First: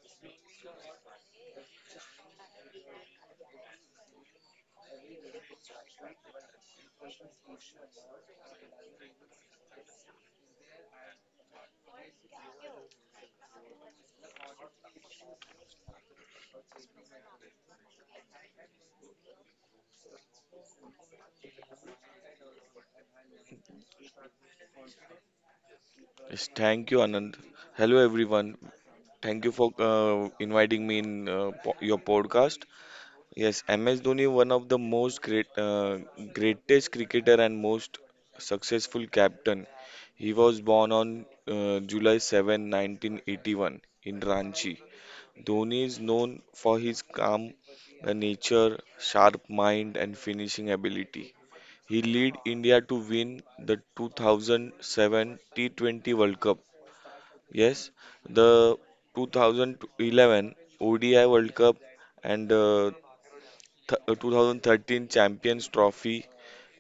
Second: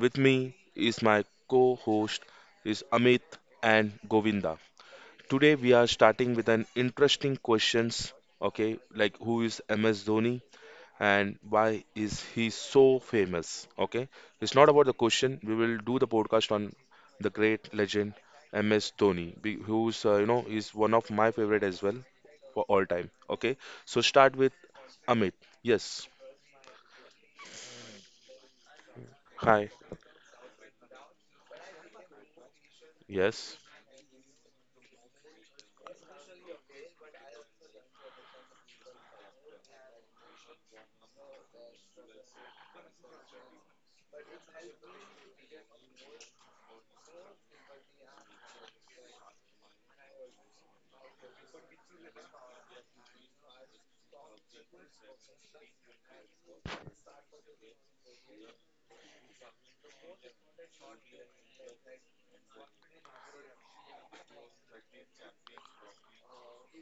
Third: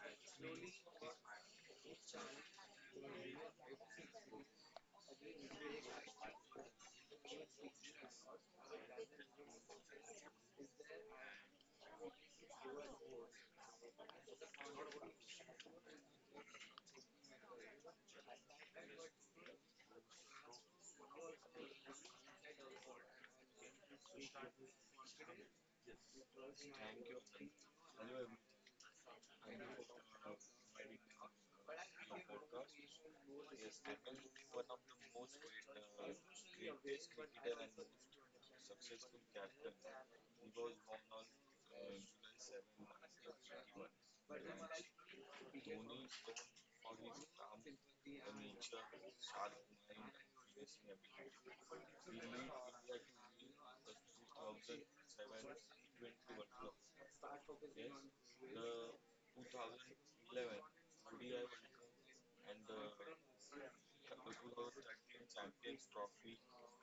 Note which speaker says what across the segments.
Speaker 1: with me is my co-host is Amit and Govinda. Today we are starting with an interesting questions. Okay, like who is MS Dhoni and why is he so famous? Okay, it's not about the question. We will do the podcast on the great legend MS Dhoni, be- who's you know is one of my favorite as well for all time. Okay, so start with Amit. Yes.
Speaker 2: Yes, thank you, Anand. Hello, everyone. Thank you for
Speaker 1: Hi.
Speaker 2: inviting me in your podcast.
Speaker 1: Yes,
Speaker 2: Yes, MS Dhoni, one of the greatest cricketer and most successful captain. He was born on July 7, 1981 in Ranchi. Dhoni is known for his calm nature, sharp mind, and finishing ability. He led India to win the 2007 T20 World Cup, yes, the 2011 ODI World Cup and 2013 Champions Trophy,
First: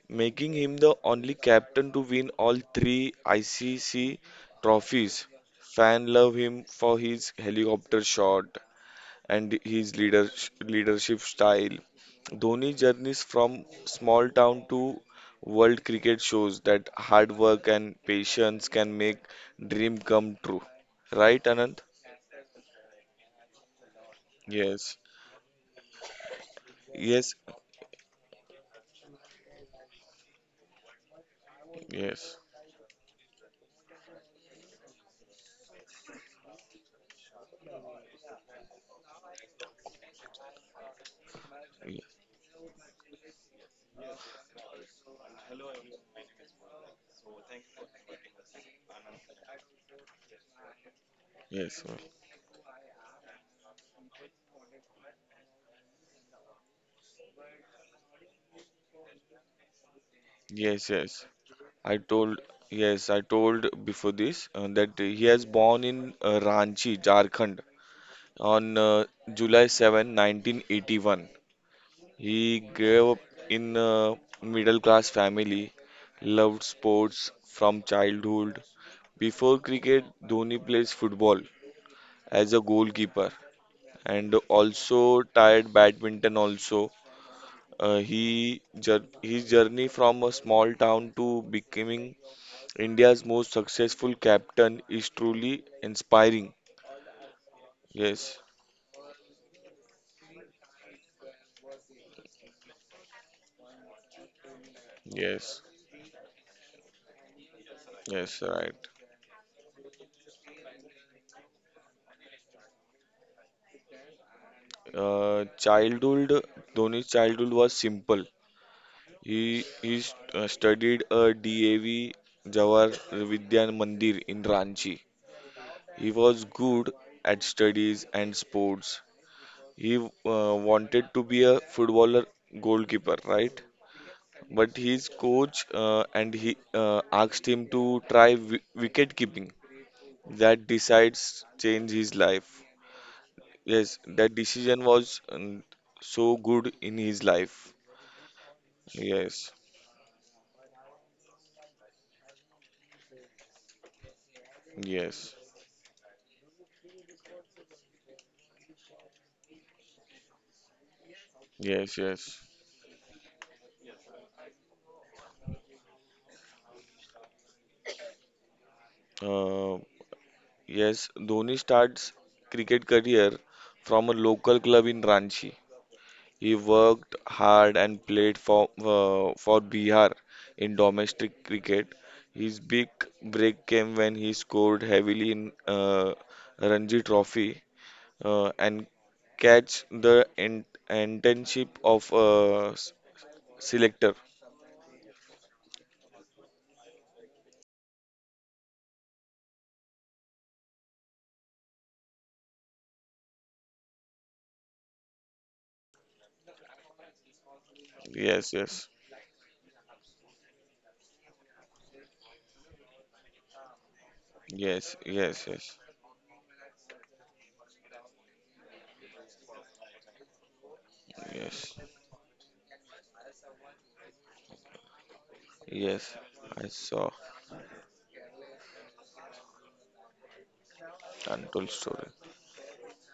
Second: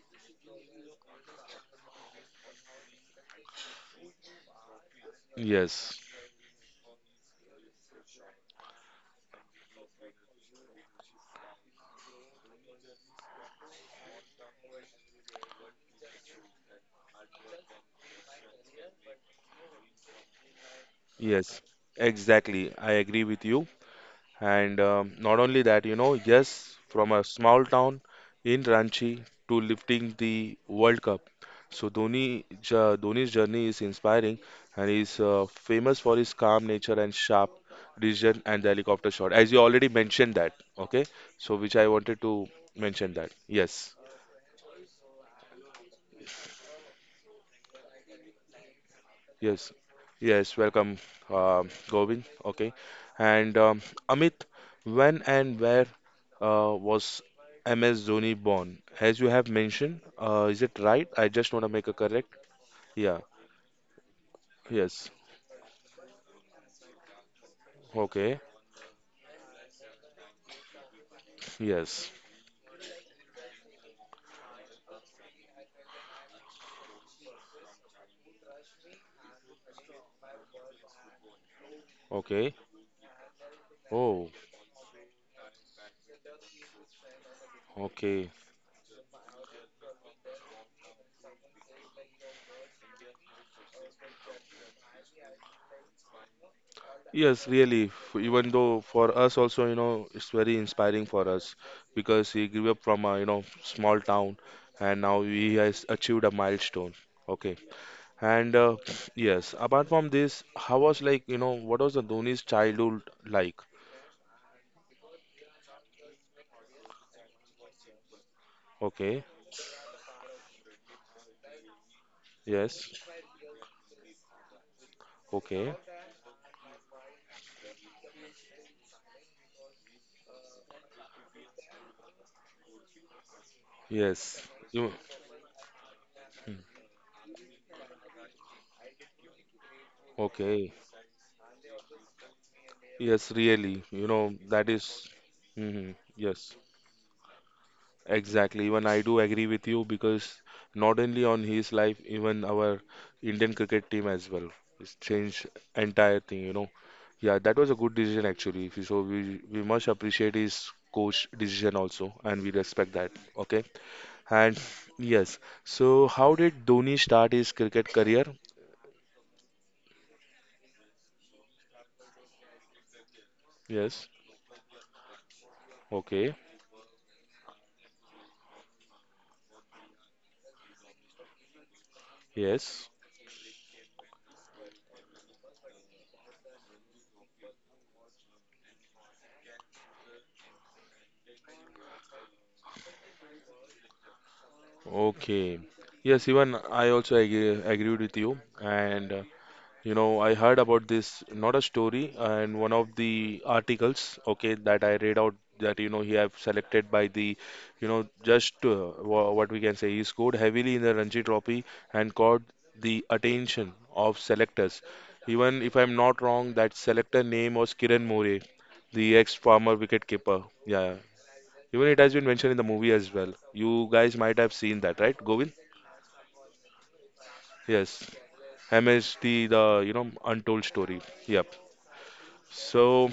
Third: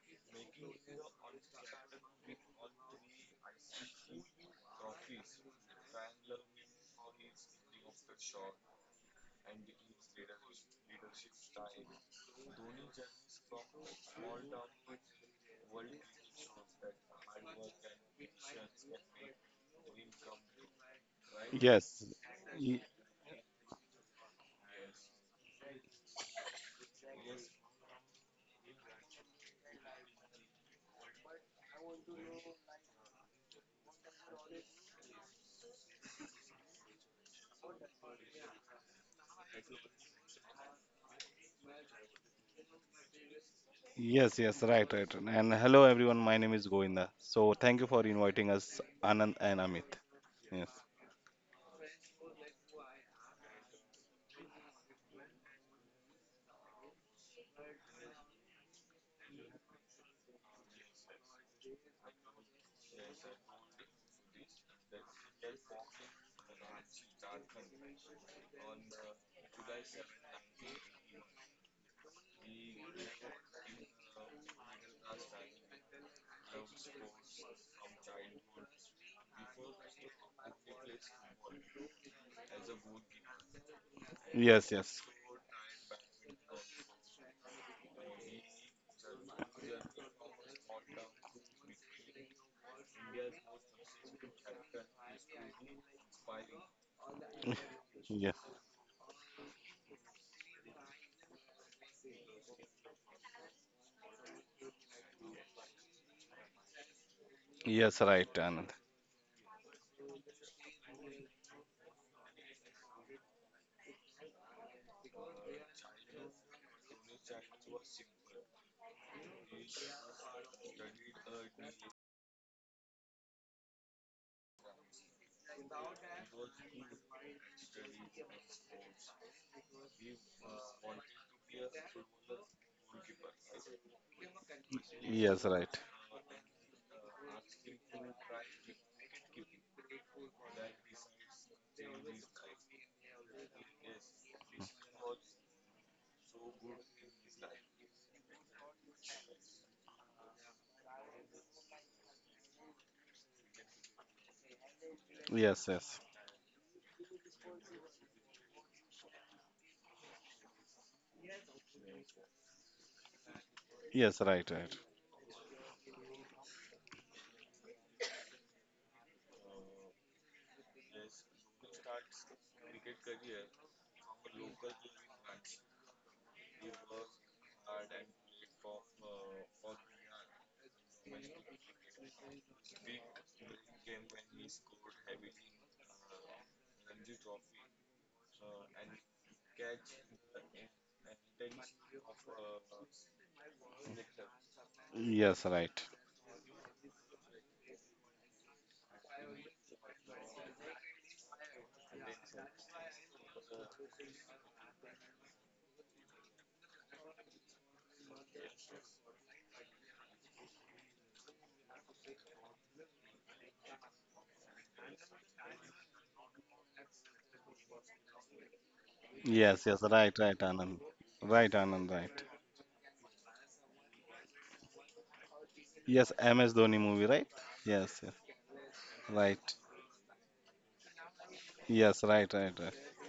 Speaker 2: making him the only captain to win all three ICC trophies.
Speaker 1: yes,
Speaker 2: Fan love him for his helicopter shot and his leadership style. Dhoni's journeys from small town to world cricket shows that hard work and patience can make dream come true. Right,
Speaker 1: yes,
Speaker 2: Anand?
Speaker 3: Yes,
Speaker 1: exactly.
Speaker 3: y-
Speaker 1: I agree with you. And
Speaker 2: Yes,
Speaker 1: um, not only that, yes, from a
Speaker 2: yes,
Speaker 1: small town in Ranchi to lifting the World Cup. So
Speaker 2: yes,
Speaker 1: Dhoni, jo- Dhoni's journey is inspiring, and he's famous for his calm nature and sharp decision and the helicopter shot, as you already mentioned that. Okay, so which I wanted
Speaker 2: yes,
Speaker 1: to mention that. Yes.
Speaker 3: yes, yes, right, right. And hello, everyone. My name is Govinda. So thank you for inviting us, Anand and
Speaker 1: Yes,
Speaker 3: Amit.
Speaker 1: yes,
Speaker 3: Yes,
Speaker 1: welcome,
Speaker 2: yes,
Speaker 1: Govind. Okay, and Amit, when and where was MS Dhoni born? As you have mentioned, is it
Speaker 2: yes,
Speaker 1: right?
Speaker 2: yes.
Speaker 1: I just want to make a
Speaker 2: I
Speaker 1: correct.
Speaker 2: told, yes,
Speaker 1: Yeah,
Speaker 2: I told before this that
Speaker 1: yes,
Speaker 2: he has born in Ranchi, Jharkhand
Speaker 1: okay,
Speaker 2: on July 7, 1981.
Speaker 1: yes,
Speaker 2: He grew up in a middle class family, loved sports from childhood. Before cricket, Dhoni plays football as
Speaker 1: okay.
Speaker 2: a goalkeeper
Speaker 1: Oh,
Speaker 2: and
Speaker 3: yes,
Speaker 2: also
Speaker 3: yes,
Speaker 2: tried badminton also. Uh,
Speaker 1: okay.
Speaker 2: he jour- his journey from a small town to becoming India's most successful captain is truly inspiring.
Speaker 1: Yes, really.
Speaker 3: yeah,
Speaker 2: Yes,
Speaker 1: Even though for us also, it's very inspiring for us because he grew up from a small town and now he
Speaker 2: yes,
Speaker 1: has achieved a milestone. Okay.
Speaker 3: yes, right,
Speaker 2: yes,
Speaker 1: And
Speaker 3: Anand.
Speaker 2: right.
Speaker 1: yes, apart from this, how was like, what was the Dhoni's childhood like?
Speaker 2: Childhood Dhoni's childhood was simple.
Speaker 1: Okay,
Speaker 2: He studied a DAV
Speaker 1: yes,
Speaker 2: Jawahar Vidyan Mandir in Ranchi.
Speaker 1: okay,
Speaker 2: He was good at studies and sports. He wanted to be a footballer goalkeeper, right?
Speaker 1: yes,
Speaker 2: But
Speaker 1: you,
Speaker 2: his
Speaker 3: Yes,
Speaker 2: coach
Speaker 3: right.
Speaker 2: and he
Speaker 1: hmm,
Speaker 2: asked him to try wicket keeping. That
Speaker 1: okay,
Speaker 2: decides change his life.
Speaker 1: yes, really,
Speaker 2: Yes, that
Speaker 1: that
Speaker 2: decision
Speaker 1: is,
Speaker 2: was
Speaker 1: hmm
Speaker 2: so
Speaker 1: yes,
Speaker 2: good in his life.
Speaker 1: exactly. Even I do agree
Speaker 2: Yes,
Speaker 1: with you because not only on his life, even our Indian cricket team as well. It's
Speaker 2: yes,
Speaker 1: changed
Speaker 3: Yes, yes,
Speaker 1: entire thing. Yeah, that was a good decision actually. If you- So we must appreciate his coach decision
Speaker 2: yes,
Speaker 1: also,
Speaker 2: yes.
Speaker 1: and we respect that. Okay.
Speaker 3: yes, right,
Speaker 1: And
Speaker 3: right.
Speaker 1: yes, so how did Dhoni start his cricket career?
Speaker 2: Uh, yes, Dhoni starts cricket career
Speaker 1: Yes,
Speaker 2: from a local club in Ranchi.
Speaker 1: okay,
Speaker 2: He worked hard and played for Bihar in domestic cricket. His big
Speaker 1: yes,
Speaker 2: break came when he scored heavily in Ranji Trophy and catch the internship of selector.
Speaker 3: Yes,
Speaker 1: okay.
Speaker 3: right.
Speaker 1: Yes, even I also agreed with you. And I heard about this, not a story, and one of the articles, okay, that I read out that, he have selected by the,
Speaker 2: Yes,
Speaker 1: just
Speaker 2: yes,
Speaker 1: what we can say, he scored heavily in the Ranji Trophy and caught the attention of selectors.
Speaker 2: yes, yes,
Speaker 1: Even if
Speaker 2: yes,
Speaker 1: I'm not wrong, that selector name was Kiran More, the
Speaker 3: Yes,
Speaker 1: ex-former
Speaker 3: yes, right,
Speaker 1: wicketkeeper.
Speaker 3: right, Anand.
Speaker 1: Yeah.
Speaker 3: Right,
Speaker 2: yes,
Speaker 1: Even
Speaker 3: Anand,
Speaker 1: it has been
Speaker 3: right.
Speaker 1: mentioned in the movie as well. You guys might have seen that, right, Govind?
Speaker 2: yes.
Speaker 3: Yes, MS
Speaker 2: I
Speaker 3: Dhoni
Speaker 2: saw
Speaker 3: movie, right?
Speaker 1: Yes.
Speaker 3: Yes, yes,
Speaker 1: MST,
Speaker 3: right.
Speaker 1: the untold story. Yep.
Speaker 2: untold story.
Speaker 3: Yes, right, right, right.
Speaker 1: So,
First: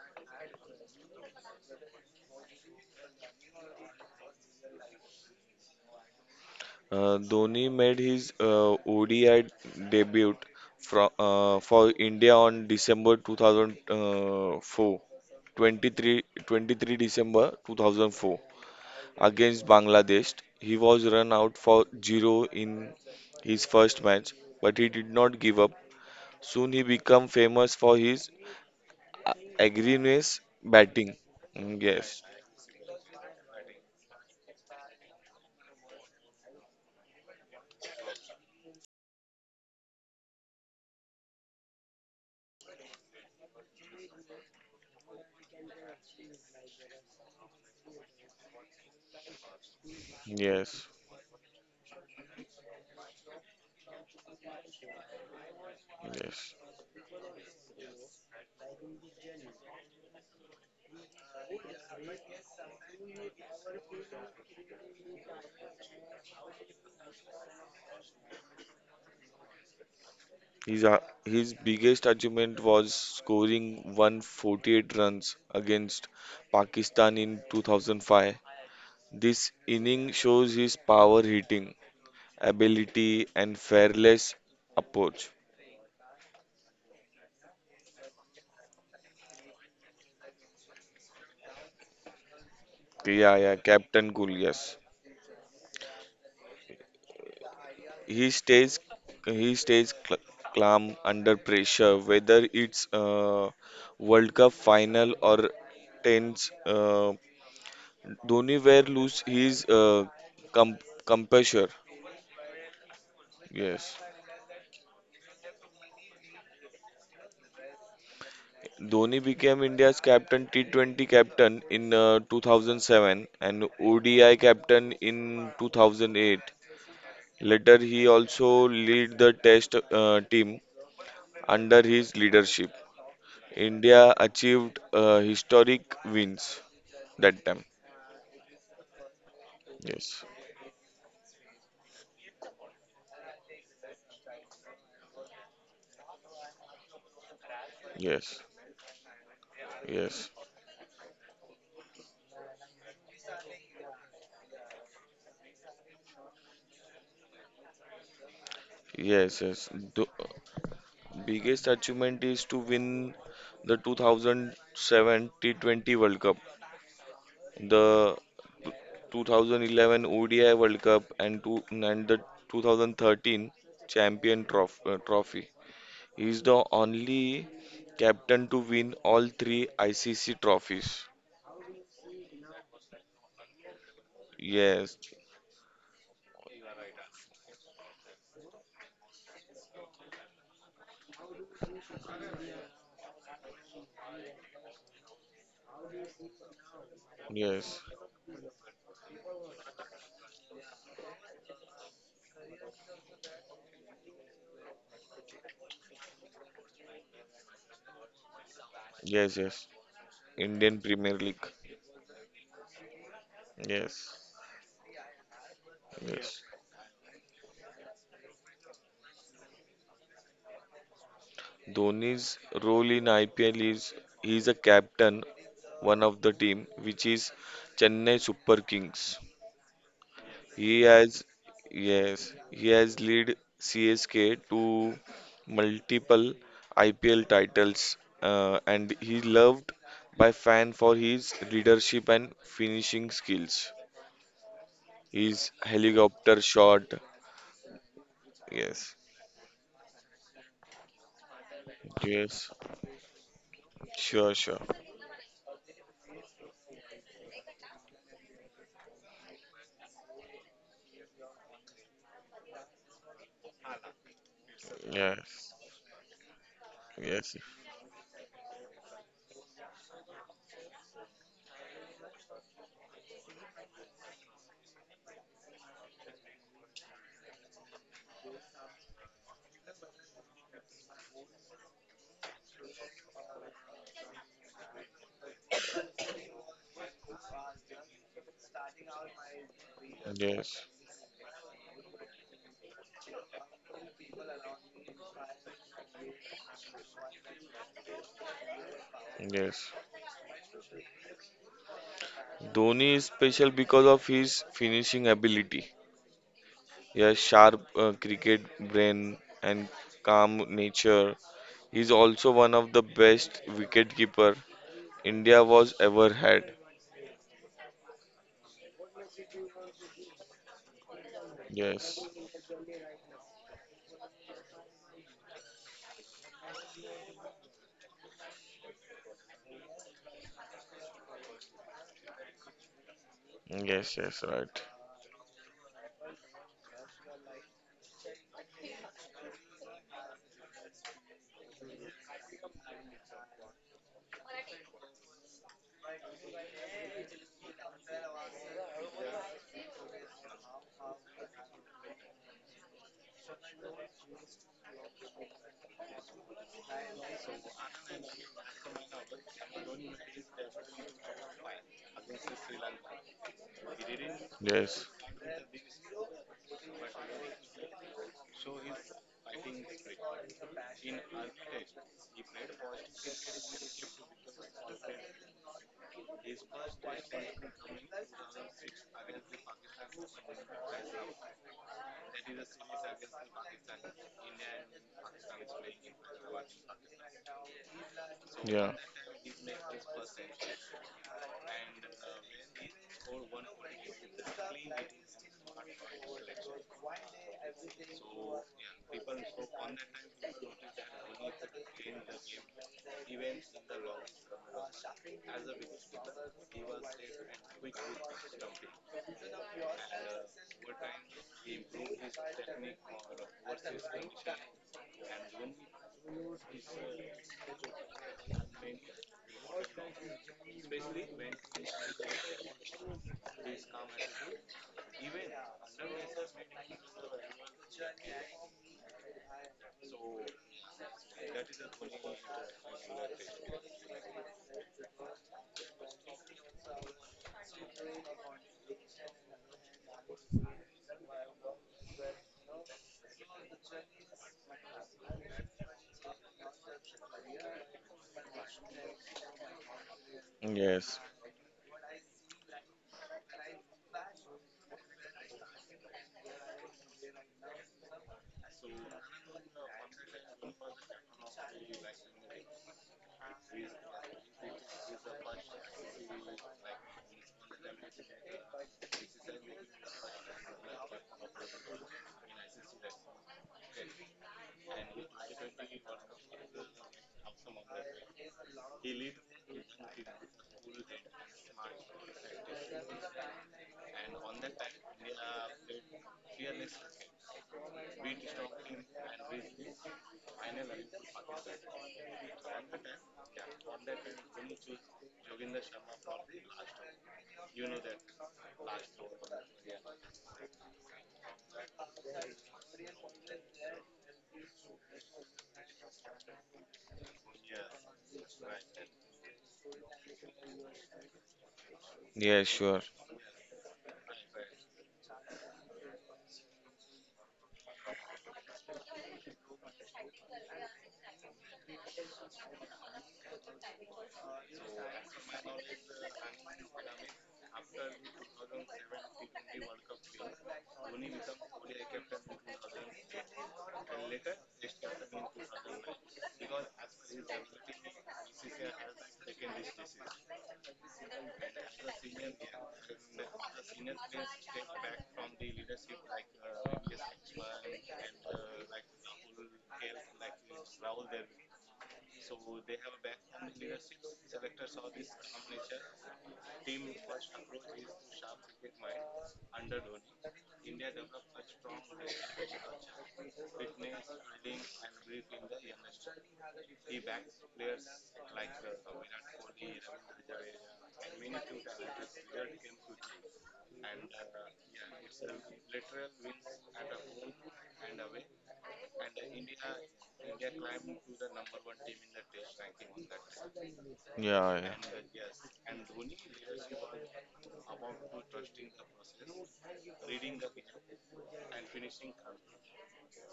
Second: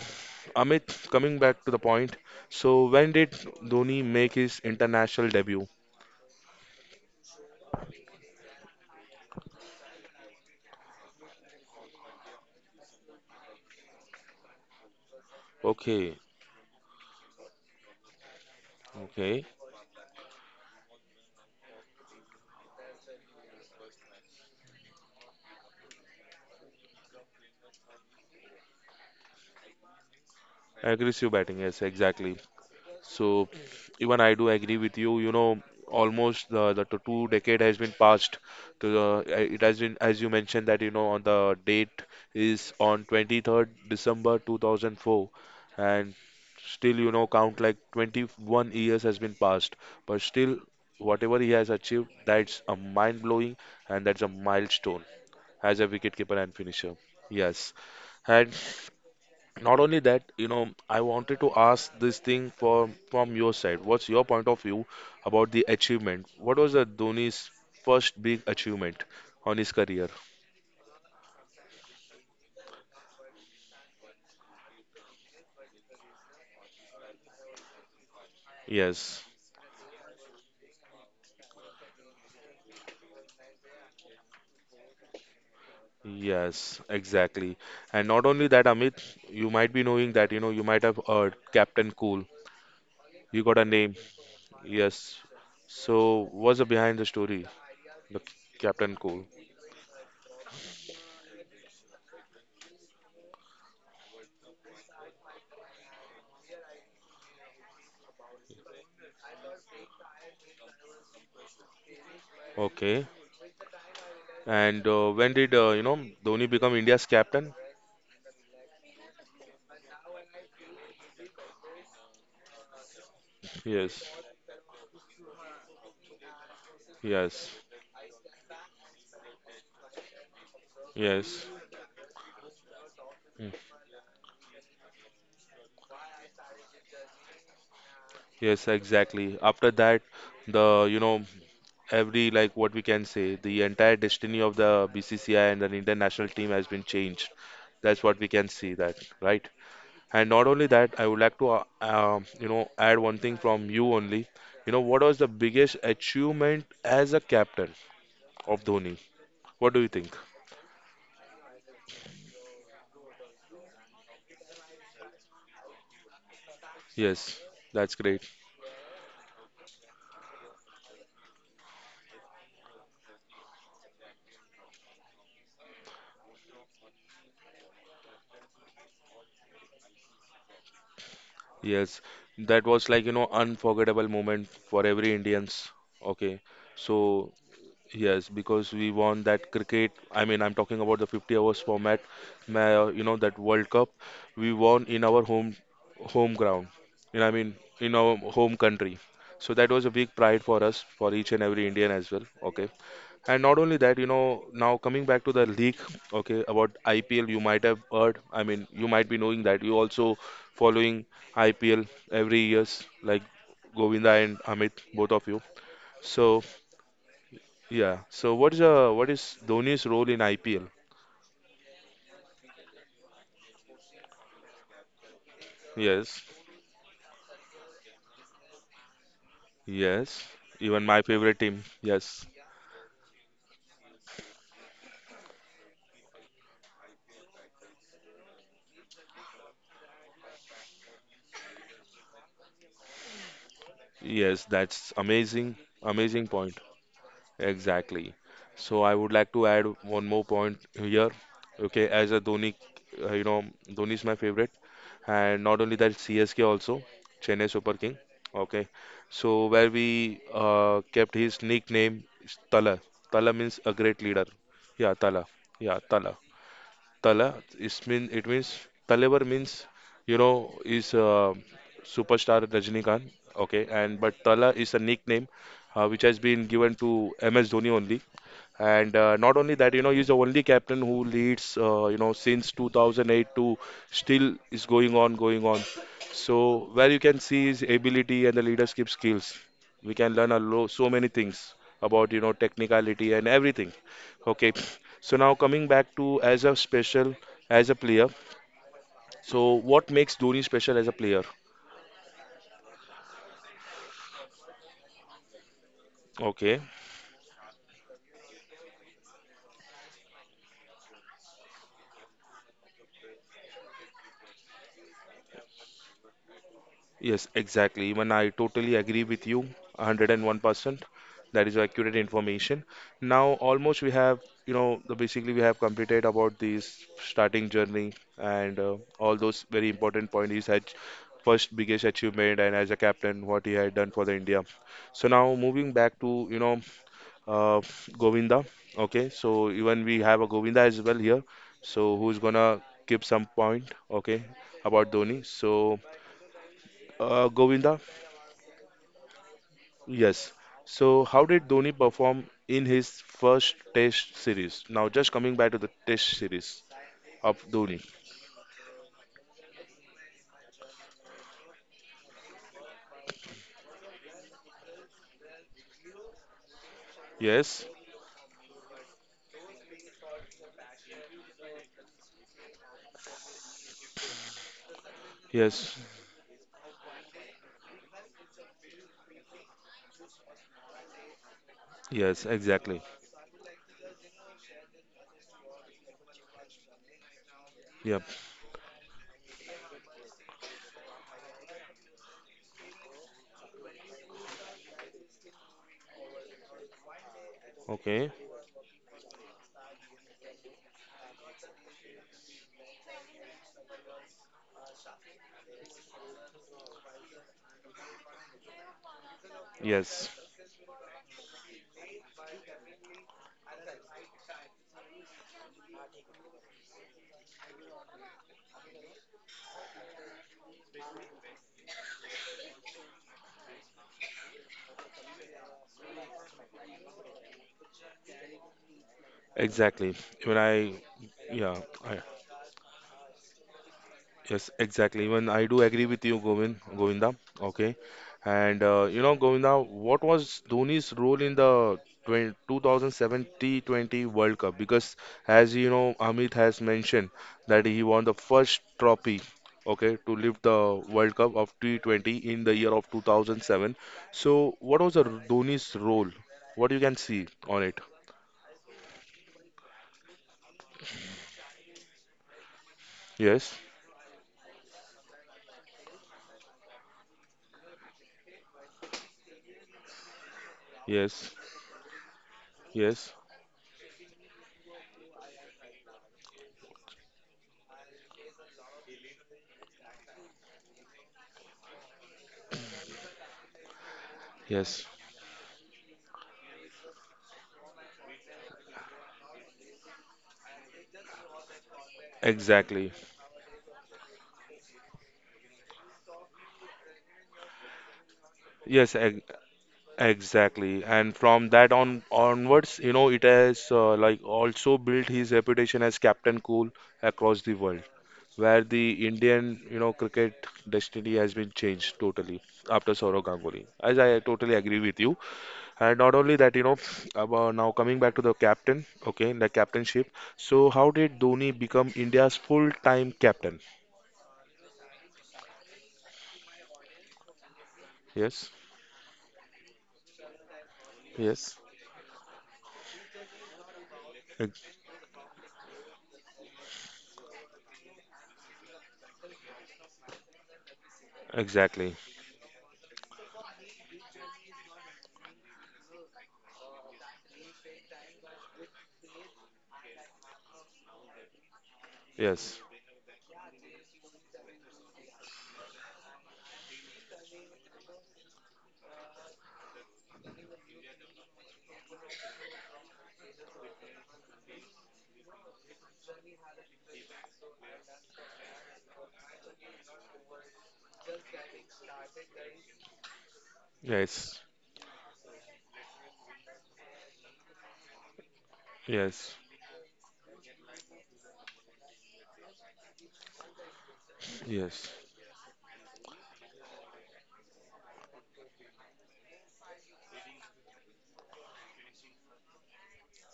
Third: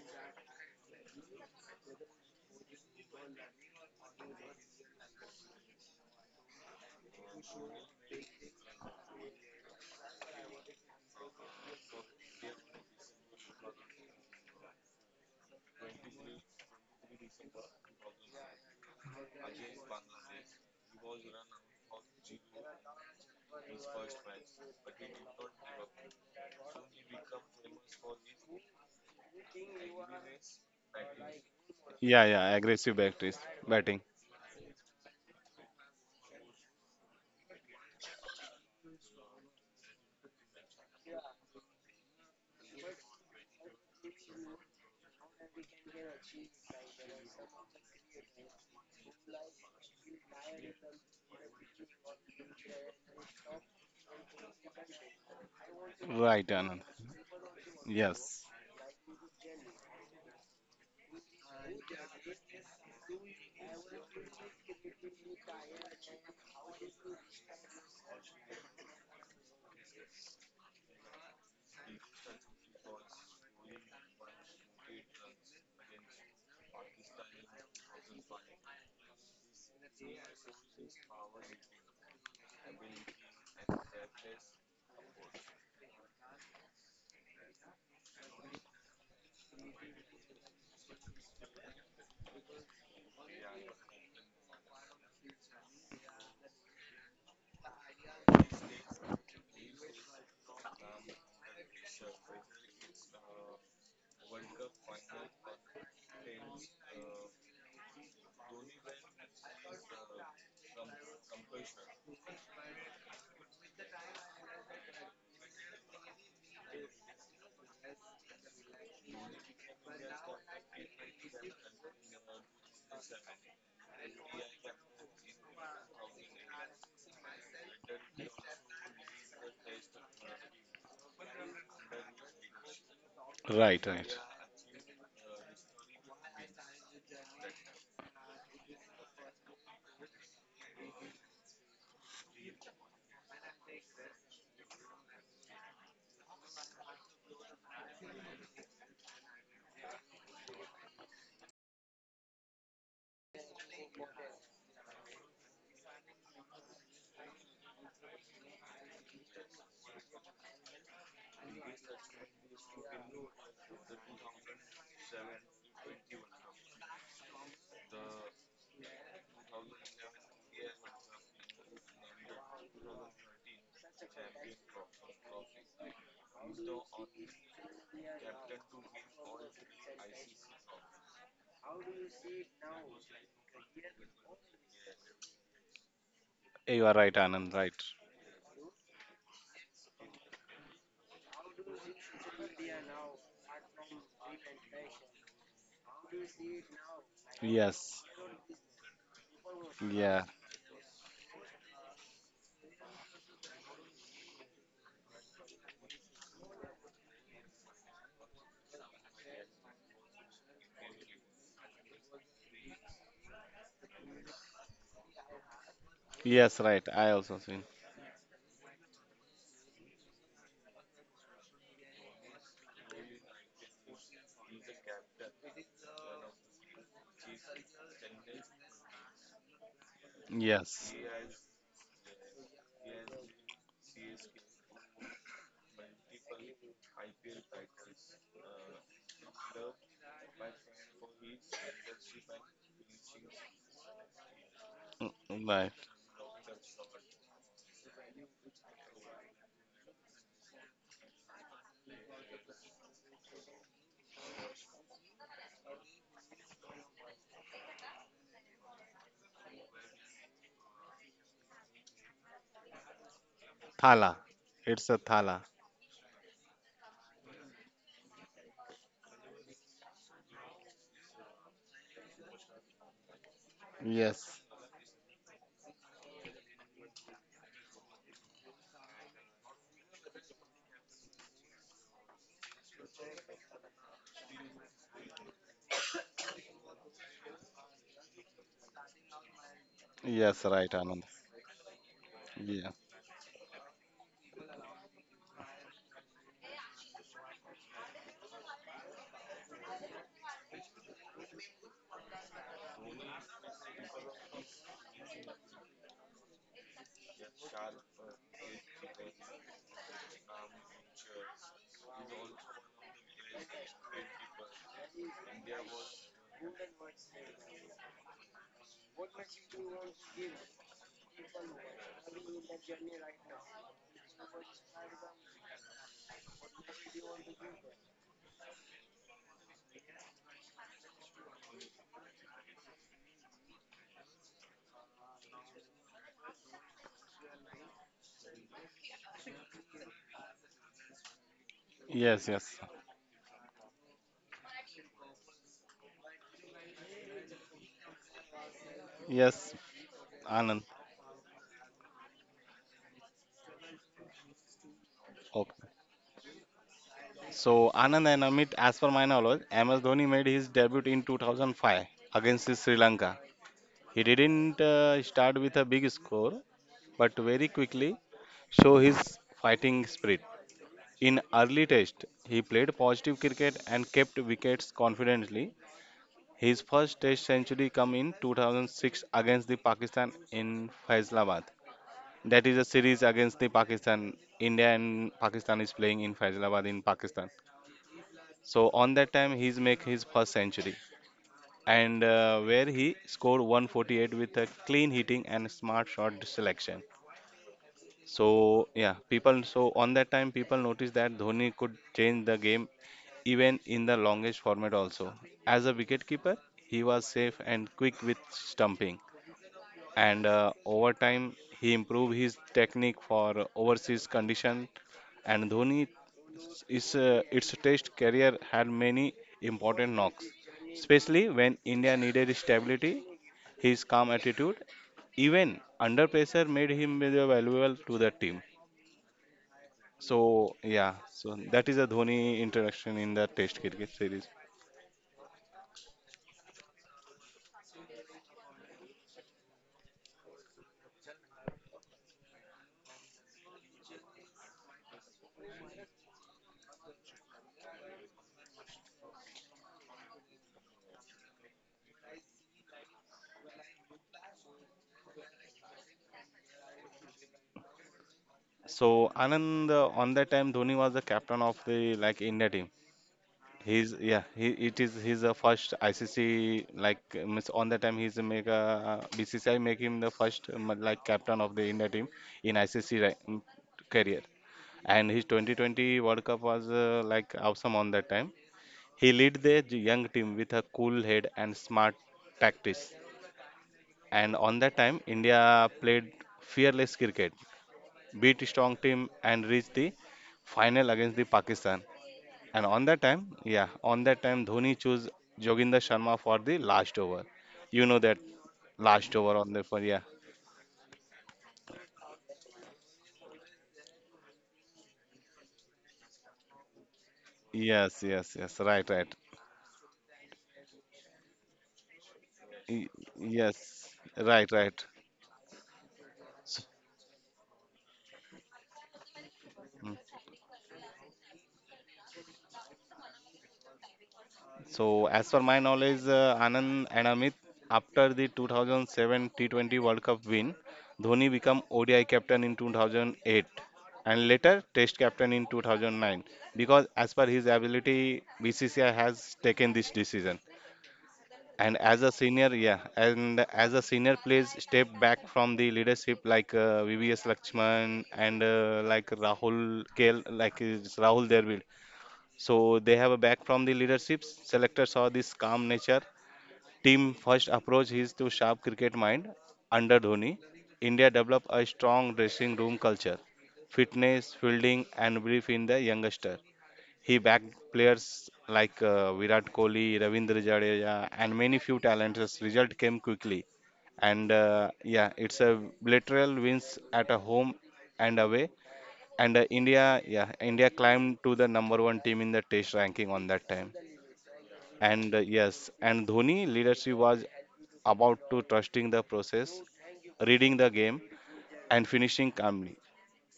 Speaker 1: Amit, coming back to the point, so when did Dhoni make his international debut?
Speaker 2: Dhoni made his ODI debut for India on December 2004,
Speaker 1: Okay,
Speaker 2: 23, twenty-three December 2004
Speaker 1: okay.
Speaker 2: against Bangladesh. He was run out for zero in his first match, but he did not give up. Soon he became famous for his aggressiveness batting.
Speaker 1: Aggressive batting, yes,
Speaker 2: Mm, yes,
Speaker 3: Yeah,
Speaker 1: exactly.
Speaker 3: yeah,
Speaker 1: So
Speaker 3: batting.
Speaker 1: even I do agree with you. Almost the two decade has been passed. It has been, as you mentioned, that on the date is on 23rd December 2004, and still count like 21 years has been passed. But still,
Speaker 2: yes,
Speaker 1: whatever he has achieved, that's a mind blowing and that's a milestone as a wicketkeeper
Speaker 3: Right,
Speaker 1: and
Speaker 2: yes.
Speaker 3: Anand.
Speaker 1: finisher. Yes,
Speaker 3: Yes,
Speaker 1: and not only that, I wanted to ask this thing for from your side. What's your point of view about the achievement? What was the Dhoni's first big achievement on his career?
Speaker 2: His biggest achievement was scoring 148 runs against Pakistan in 2005.
Speaker 1: Yes,
Speaker 2: This inning shows his power hitting ability and fearless approach.
Speaker 1: yes, exactly. And not only that, Amit, you might be knowing that, you might have heard Captain Cool.
Speaker 2: Yeah,
Speaker 1: You got
Speaker 2: yeah,
Speaker 1: a name.
Speaker 2: Captain Cool, yes.
Speaker 1: Yes. So, what's the behind the story? The
Speaker 2: He stays,
Speaker 1: Captain Cool.
Speaker 2: he stays calm under pressure, whether it's World Cup final or tense. Dhoni where lose his com- composure.
Speaker 1: Okay.
Speaker 2: Yes.
Speaker 1: And when did, Dhoni become India's captain?
Speaker 2: Dhoni became India's captain, T20 captain in 2007 and
Speaker 1: Yes.
Speaker 2: ODI captain in 2008.
Speaker 1: Yes.
Speaker 2: Later, he also led the Test team
Speaker 1: Yes.
Speaker 2: under his leadership.
Speaker 1: Mm.
Speaker 3: right,
Speaker 2: India
Speaker 3: right.
Speaker 2: achieved historic wins that time.
Speaker 1: Yes, exactly. After that,
Speaker 2: Yes,
Speaker 1: the you know every like what we can say, the entire destiny of the BCCI and the international team has been changed. That's what we
Speaker 2: yes,
Speaker 1: can see that, right? And
Speaker 2: yes,
Speaker 1: not only that, I would like to add one thing from you only. You know what was the biggest achievement as a captain of Dhoni?
Speaker 2: yes, yes.
Speaker 1: What do you
Speaker 2: The
Speaker 1: think?
Speaker 2: biggest achievement is to win the 2007 T20 World Cup.
Speaker 1: Yes, that's
Speaker 2: The
Speaker 1: great.
Speaker 2: 2011 ODI World Cup and the 2013 Champion Trophy. He is the only captain to win all three ICC trophies.
Speaker 1: Yes, that was like unforgettable moment for
Speaker 2: Yes,
Speaker 1: every Indians. Okay,
Speaker 3: You are right,
Speaker 1: so
Speaker 3: Anand. Right.
Speaker 1: yes, because we won that cricket. I mean, I'm talking about the 50 hours format, that World Cup. We won in our home ground. I mean,
Speaker 2: yes,
Speaker 1: in
Speaker 3: Yes.
Speaker 1: our home country. So that was a big
Speaker 3: Yeah.
Speaker 1: pride for us, for each and every Indian as well. Okay. And not only that, now coming back to the league, okay, about IPL, you might have heard. I mean, you might be
Speaker 2: yes,
Speaker 1: knowing that.
Speaker 2: yes.
Speaker 1: You also
Speaker 2: Indian
Speaker 1: following
Speaker 2: Premier League.
Speaker 1: IPL every years, like Govinda
Speaker 2: Yes,
Speaker 1: and Amit, both of you. So
Speaker 2: yes.
Speaker 3: Yes. Right. I also seen.
Speaker 1: yeah. So what is Dhoni's role in IPL?
Speaker 2: Dhoni's role in IPL is he is a captain one
Speaker 1: Yes.
Speaker 2: of the team which is Chennai Super Kings.
Speaker 1: Yes.
Speaker 2: He
Speaker 1: Even
Speaker 3: Yes.
Speaker 1: my
Speaker 2: has
Speaker 1: favorite team. Yes.
Speaker 2: yes, he has led CSK to multiple IPL titles and he loved by fan for his leadership and finishing skills.
Speaker 1: Yes, that's
Speaker 2: His
Speaker 1: amazing.
Speaker 3: Mm. Right.
Speaker 1: Amazing
Speaker 2: helicopter
Speaker 1: point.
Speaker 2: shot.
Speaker 1: Exactly. So I
Speaker 2: Yes.
Speaker 1: would like to add one more point here. Okay, as a
Speaker 2: Yes.
Speaker 1: Dhoni, Dhoni is my
Speaker 2: Sure,
Speaker 1: favorite,
Speaker 2: sure.
Speaker 1: and not only that, CSK also, Chennai Super King. Okay, so where we kept his nickname is Tala. Tala means a great leader.
Speaker 3: Thala.
Speaker 1: Yeah,
Speaker 3: It's a
Speaker 1: Tala.
Speaker 3: thala.
Speaker 2: Yes.
Speaker 1: Yeah, Tala. Tala
Speaker 2: Yes.
Speaker 1: is mean it means Talevar means is superstar Rajnikant. Okay, and but
Speaker 3: Yes.
Speaker 1: Tala is a nickname which has been given to MS Dhoni only. And not only that, he's the only captain who leads, since 2008 to still is going on, going on. So where you can see his ability and the leadership skills, we can learn a
Speaker 3: Yes.
Speaker 1: lo
Speaker 2: Yes.
Speaker 3: Right,
Speaker 1: so many
Speaker 3: Anand.
Speaker 1: things about,
Speaker 3: Yeah.
Speaker 1: technicality and everything. Okay. So now coming back to as a special, as a player. So
Speaker 2: Yes.
Speaker 1: what makes Dhoni special as a player?
Speaker 2: Dhoni is special because of his finishing ability.
Speaker 1: Okay.
Speaker 2: He has sharp cricket brain and calm nature. He is also one of the best wicketkeeper India was ever had.
Speaker 1: Yes, exactly. Even I totally agree with you, 101%. That is accurate
Speaker 2: Yes.
Speaker 1: information. Now, almost we have, basically we have completed about this starting journey and all those very important points. His first biggest achievement and as a captain, what he had done
Speaker 2: Yes,
Speaker 1: for the
Speaker 2: yes,
Speaker 1: India.
Speaker 2: right.
Speaker 1: So now moving back to, uh, Govinda. Okay, so even we have a Govinda as well here. So who's
Speaker 3: Yes.
Speaker 1: gonna
Speaker 3: Yes.
Speaker 1: give some point? Okay, about Dhoni. So Govinda.
Speaker 3: Yes,
Speaker 1: Yes.
Speaker 3: Anand.
Speaker 1: So, how did Dhoni perform in his first Test series? Now, just coming back to
Speaker 3: Okay.
Speaker 1: the Test series of Dhoni.
Speaker 3: So Anand and Amit, as per my knowledge, MS Dhoni made his debut in 2005 against his Sri Lanka. He didn't
Speaker 2: Yes.
Speaker 3: start with a big score, but very
Speaker 1: Yes,
Speaker 3: quickly show his fighting spirit. In early test, he played positive cricket and kept wickets confidently.
Speaker 1: yes,
Speaker 3: His first test century come in 2006 against the Pakistan in Faisalabad.
Speaker 1: yes,
Speaker 3: That is a
Speaker 1: exactly.
Speaker 3: series against the Pakistan. India and Pakistan is playing in Faisalabad in Pakistan.
Speaker 1: Yep.
Speaker 3: So
Speaker 2: Yeah.
Speaker 3: on that time he's make his first century and where he scored 148 with a clean hitting and smart shot selection.
Speaker 1: Okay.
Speaker 3: So yeah, people. So on that time, people noticed that Dhoni could change the game even in the longest format also. As a wicketkeeper, he was safe and quick with stumping.
Speaker 1: Yes,
Speaker 3: And over time, he improved his technique for overseas condition. And Dhoni is its test career had many important knocks, especially when India needed stability. His calm attitude, even under pressure, made him very valuable to the team.
Speaker 1: exactly. When
Speaker 3: So
Speaker 1: I,
Speaker 3: yeah, so
Speaker 1: yeah,
Speaker 3: that is a
Speaker 1: I
Speaker 3: Dhoni introduction in the Test cricket series.
Speaker 1: yes, exactly. Even I do agree with you, Govinda. Okay. And Govinda, what was Dhoni's role in the 20 World Cup? Because as you know, Amit has mentioned that he won the first trophy, okay, to lift the
Speaker 2: Yes.
Speaker 1: World Cup of T20 in the year of 2007. So, what was the Dhoni's role? What you can see on it?
Speaker 3: So Anand, on that time, Dhoni was the captain of the like India team.
Speaker 1: Yes,
Speaker 3: He's yeah, he it is his first ICC means on that time he's make BCCI make him the first like
Speaker 1: yes,
Speaker 3: captain of the India team in ICC ri-
Speaker 1: yes,
Speaker 3: mm, career. And his 2020 World Cup was like awesome on that time. He lead the young team with a cool head and smart tactics. And on that
Speaker 1: yes.
Speaker 3: time, India played fearless cricket beat strong team and reach the final against the Pakistan. And on
Speaker 1: Exactly.
Speaker 3: that time, yeah, on that time Dhoni chose Joginder Sharma for the last over. You know that
Speaker 1: Yes,
Speaker 3: last
Speaker 1: ex-
Speaker 3: over on the for yeah.
Speaker 1: Exactly, and from that on onwards, it has like also built his reputation as Captain Cool across the world,
Speaker 3: Yes, yes, yes.
Speaker 1: where
Speaker 3: Right,
Speaker 1: the
Speaker 3: right.
Speaker 1: Indian, cricket destiny has been changed totally
Speaker 2: Yes, sure.
Speaker 3: Y-
Speaker 1: after Sourav Ganguly.
Speaker 3: Yes,
Speaker 1: As I
Speaker 3: right,
Speaker 1: totally agree
Speaker 3: right.
Speaker 1: with you, and not only that, about now coming back to the captain, okay, the captainship. So, how did Dhoni become India's full-time captain?
Speaker 3: So, as per my knowledge, Anand and Amit, after the
Speaker 1: Yes.
Speaker 3: 2007 T20 World Cup win, Dhoni
Speaker 1: Yes.
Speaker 3: became ODI captain in 2008 and
Speaker 1: ex-
Speaker 3: later Test captain in 2009 because, as per his ability, BCCI has taken this decision. And
Speaker 1: exactly.
Speaker 3: as a senior, yeah, and as a senior plays step back from the leadership like VVS Lakshman and like Rahul Kel, like is Rahul Dravid,
Speaker 1: Yes,
Speaker 3: so they have a back from the leaderships. Selector saw this calm nature. Team first approach is to sharp cricket mind under Dhoni. India developed a strong dressing room culture, fitness, fielding, and belief in the youngster. He backed players like Virat Kohli, Ravindra Jadeja, and many few talents. Result came quickly, and
Speaker 1: yes,
Speaker 3: yeah, it's a literal wins at a home and away and
Speaker 1: yes,
Speaker 3: India, yeah, India climbed to the number one team in the test ranking on that time.
Speaker 2: Yeah, yeah.
Speaker 1: yes,
Speaker 3: And yes, and Dhoni leadership was about to trusting the process, reading the game, and finishing calmly.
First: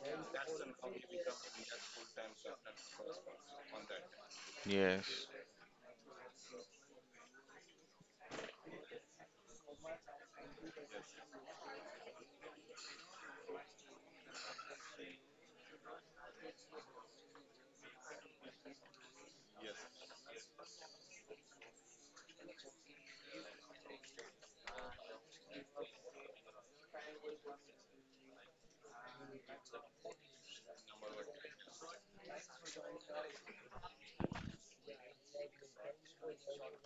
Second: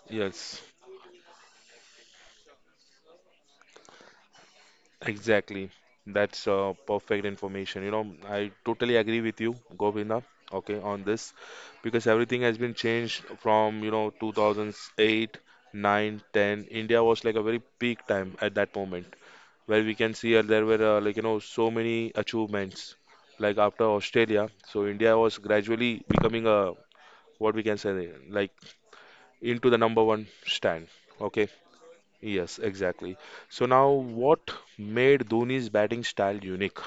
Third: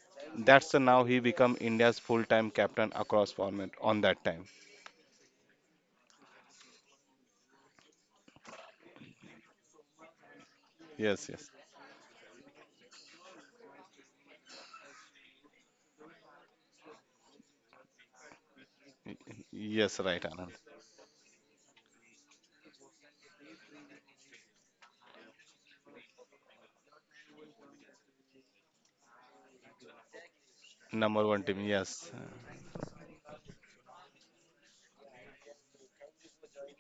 Speaker 1: yes.
Speaker 3: That's the now he become India's full-time captain across format on that time.
Speaker 2: Yes.
Speaker 1: Exactly. That's perfect information. I totally agree with you, Govinda, okay, on
Speaker 3: Yes,
Speaker 1: this
Speaker 3: yes,
Speaker 1: because everything has been changed from, 2008, 9, 10. India was like a very peak time at that moment
Speaker 3: Y-
Speaker 1: where we
Speaker 3: yes,
Speaker 1: can
Speaker 3: right,
Speaker 1: see
Speaker 3: Anand.
Speaker 1: there were like, so many achievements like after Australia. So India was gradually becoming a what we can say like into the number one stand.
Speaker 3: Number
Speaker 1: Okay,
Speaker 3: one team, yes.
Speaker 1: yes, exactly. So now, what made Dhoni's batting style unique?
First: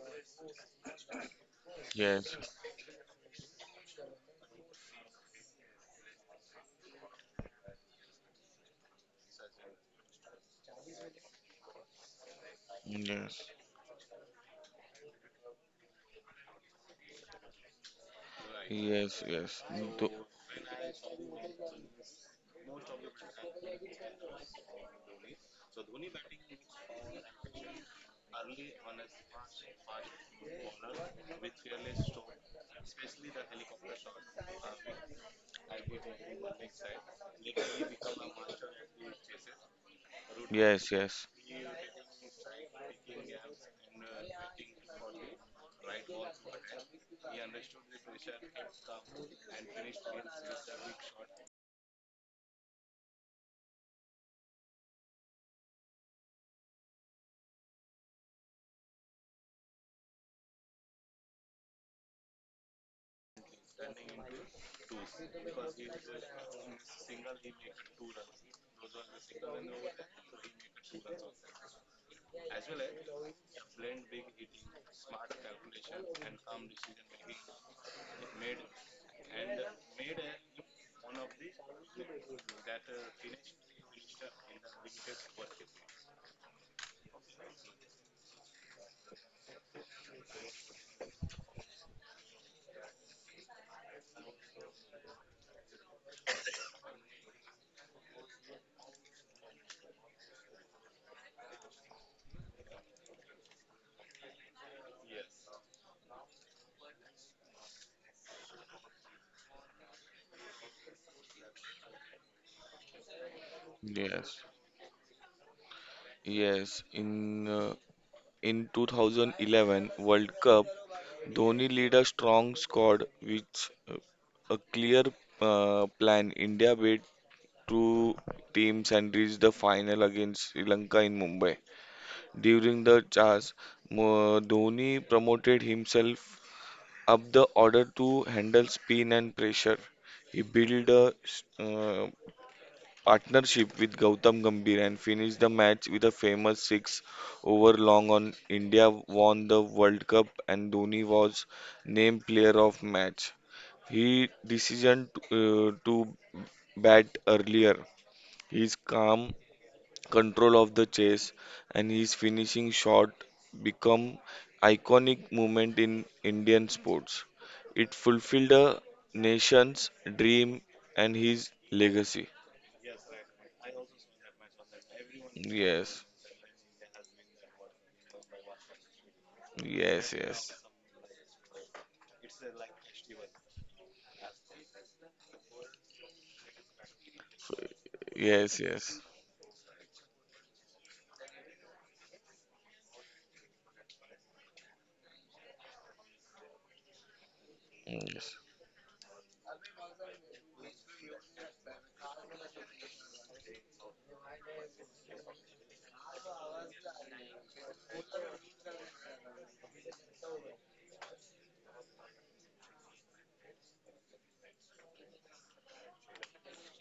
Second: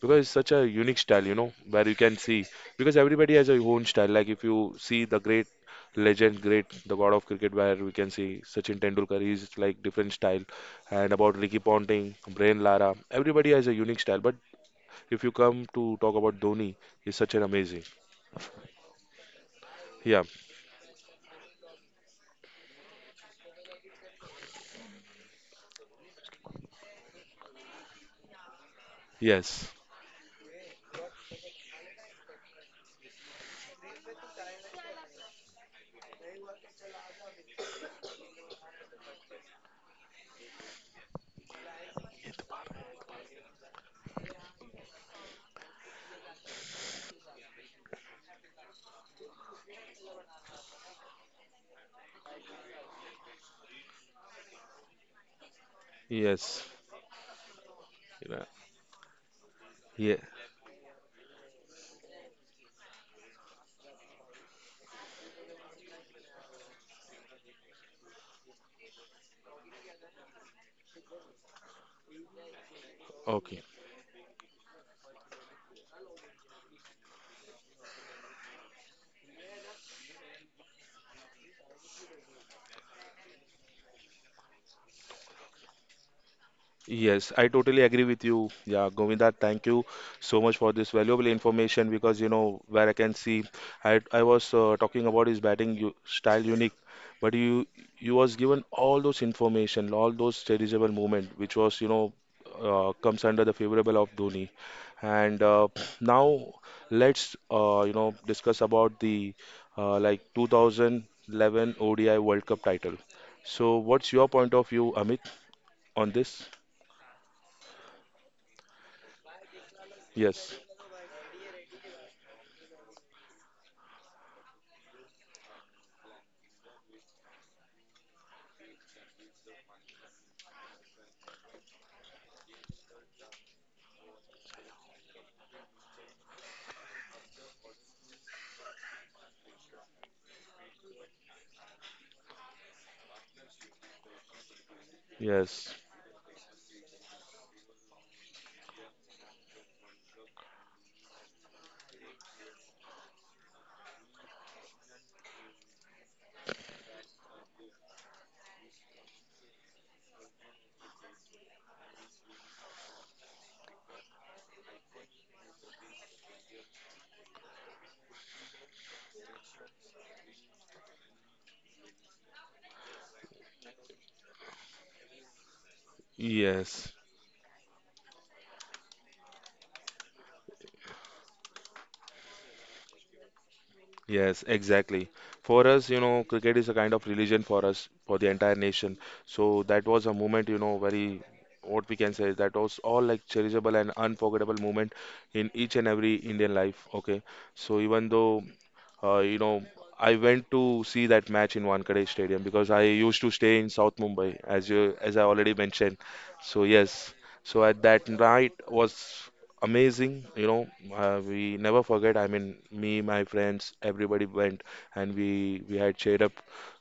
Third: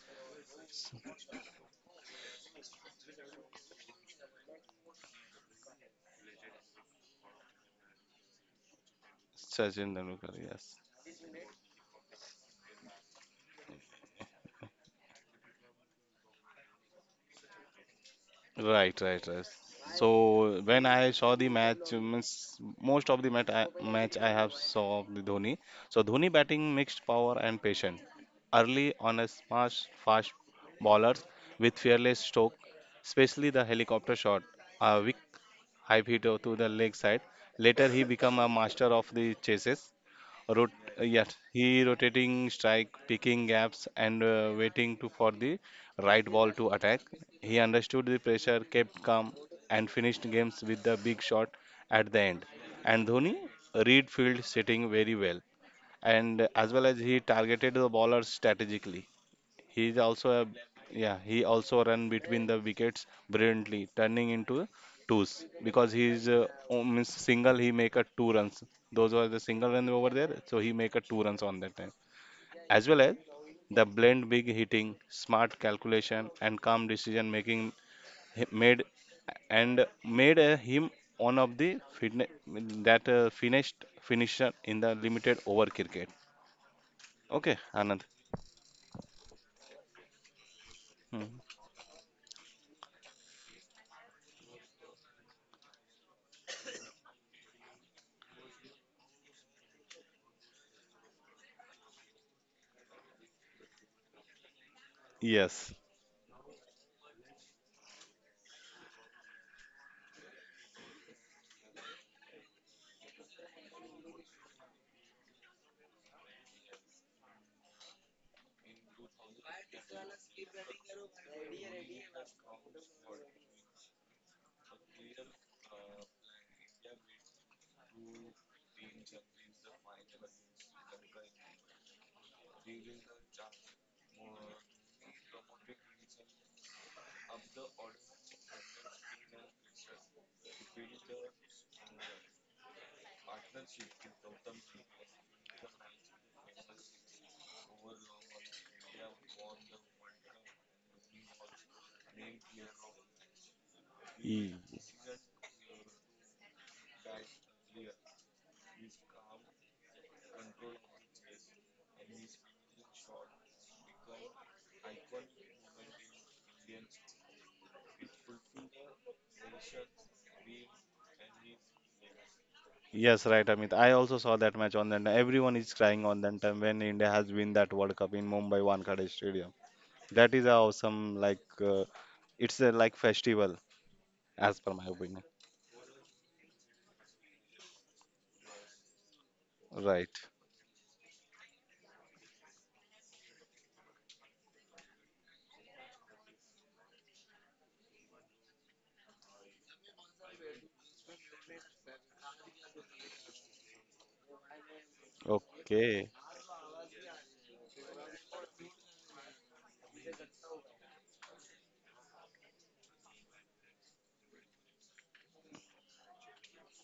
Speaker 1: Because it's such a unique style, where you can
Speaker 2: Yes.
Speaker 1: see because everybody has a own style. Like if you see the great legend, great the god of cricket, where we can see Sachin Tendulkar, he's like
Speaker 3: Sachin
Speaker 1: different
Speaker 3: Tendulkar,
Speaker 1: style,
Speaker 3: yes.
Speaker 1: and about Ricky Ponting, Brian Lara,
Speaker 2: Yes.
Speaker 1: everybody has a unique style. But if you come to talk about Dhoni, he's such an amazing.
Speaker 3: Right, right,
Speaker 2: Yes,
Speaker 3: right.
Speaker 2: yes.
Speaker 1: Yeah.
Speaker 2: Tho-
Speaker 3: So when I saw the match, means most of the match I have saw of the Dhoni. So Dhoni batting mixed power and patience. Early on a
Speaker 1: Yes.
Speaker 3: smash fast bowlers with fearless stroke, especially the helicopter shot, a weak high hit to the leg side. Later he become a master of the chases. Rot-
Speaker 2: Yes, yes.
Speaker 3: yes, he rotating strike, picking gaps, and waiting to for the right ball to attack. He understood the pressure, kept calm, and finished games with the big shot at the end. And Dhoni read field sitting very well, and
Speaker 1: Yes.
Speaker 3: as well as he targeted the bowlers
Speaker 1: Yeah.
Speaker 3: strategically. He is
Speaker 1: Yeah.
Speaker 3: also a yeah, he also run between the wickets brilliantly, turning into twos because he is means single. He make a two runs. Those were the single runs over there, so he make a two runs on that time. As well as
Speaker 1: Okay.
Speaker 3: the blend big hitting, smart calculation, and calm decision making he- made made him one of the fitne- that finished finisher in the limited over cricket.
Speaker 1: Yes, I
Speaker 3: Okay,
Speaker 1: totally agree
Speaker 3: Anand.
Speaker 1: with you. Yeah, Govinda, thank you so much for this valuable
Speaker 3: Hmm.
Speaker 1: information because you know where I can see I was talking about his batting u style unique, but you was given all those information, all those serviceable movement, which was comes under the favorable of Dhoni. And
Speaker 3: Yes.
Speaker 1: now let's discuss about the like 2011 ODI World Cup title. So what's your
Speaker 2: Yes.
Speaker 1: point of view, Amit, on this?
Speaker 2: Yes. In 2011 World
Speaker 1: Yes.
Speaker 2: Cup, Dhoni lead a strong squad with a clear plan. India beat two teams and reached the final against Sri Lanka in Mumbai. During the chase, Dhoni promoted himself up the order to handle spin and pressure. He built a partnership with Gautam Gambhir and finished the
Speaker 1: Yes,
Speaker 2: match with a famous six over long on. India won the World Cup and Dhoni was named player of match. He
Speaker 3: E.
Speaker 2: decision to bat earlier. His calm control of the chase and his finishing shot become iconic moment in Indian sports. It fulfilled a nation's dream and his legacy.
Speaker 3: Yes, right, Amit. I also saw that match on that. Everyone is crying
Speaker 2: Yes.
Speaker 3: on that time when
Speaker 1: yes,
Speaker 3: India has win that World Cup in Mumbai Wankhede Stadium.
Speaker 2: Yes,
Speaker 3: That is a
Speaker 2: yes.
Speaker 3: awesome, it's a like festival
Speaker 1: yes,
Speaker 3: as per my
Speaker 1: exactly.
Speaker 3: opinion.
Speaker 1: For us, cricket is a kind of religion for
Speaker 2: F-
Speaker 1: us, for the entire
Speaker 2: Yes,
Speaker 1: nation.
Speaker 2: yes.
Speaker 1: So that was
Speaker 3: Right.
Speaker 1: a moment, very, what we can say, that was all like cherishable and unforgettable moment in each and every Indian life. Okay. So even though
Speaker 2: Yes.
Speaker 1: Uh, you know, I went to see that match in Wankhede Stadium because I used to stay in South Mumbai, as you as I already mentioned.
Speaker 3: Okay.
Speaker 1: So yes, so at that night was amazing. We never forget. I mean, me, my friends, everybody went, and we had cheered up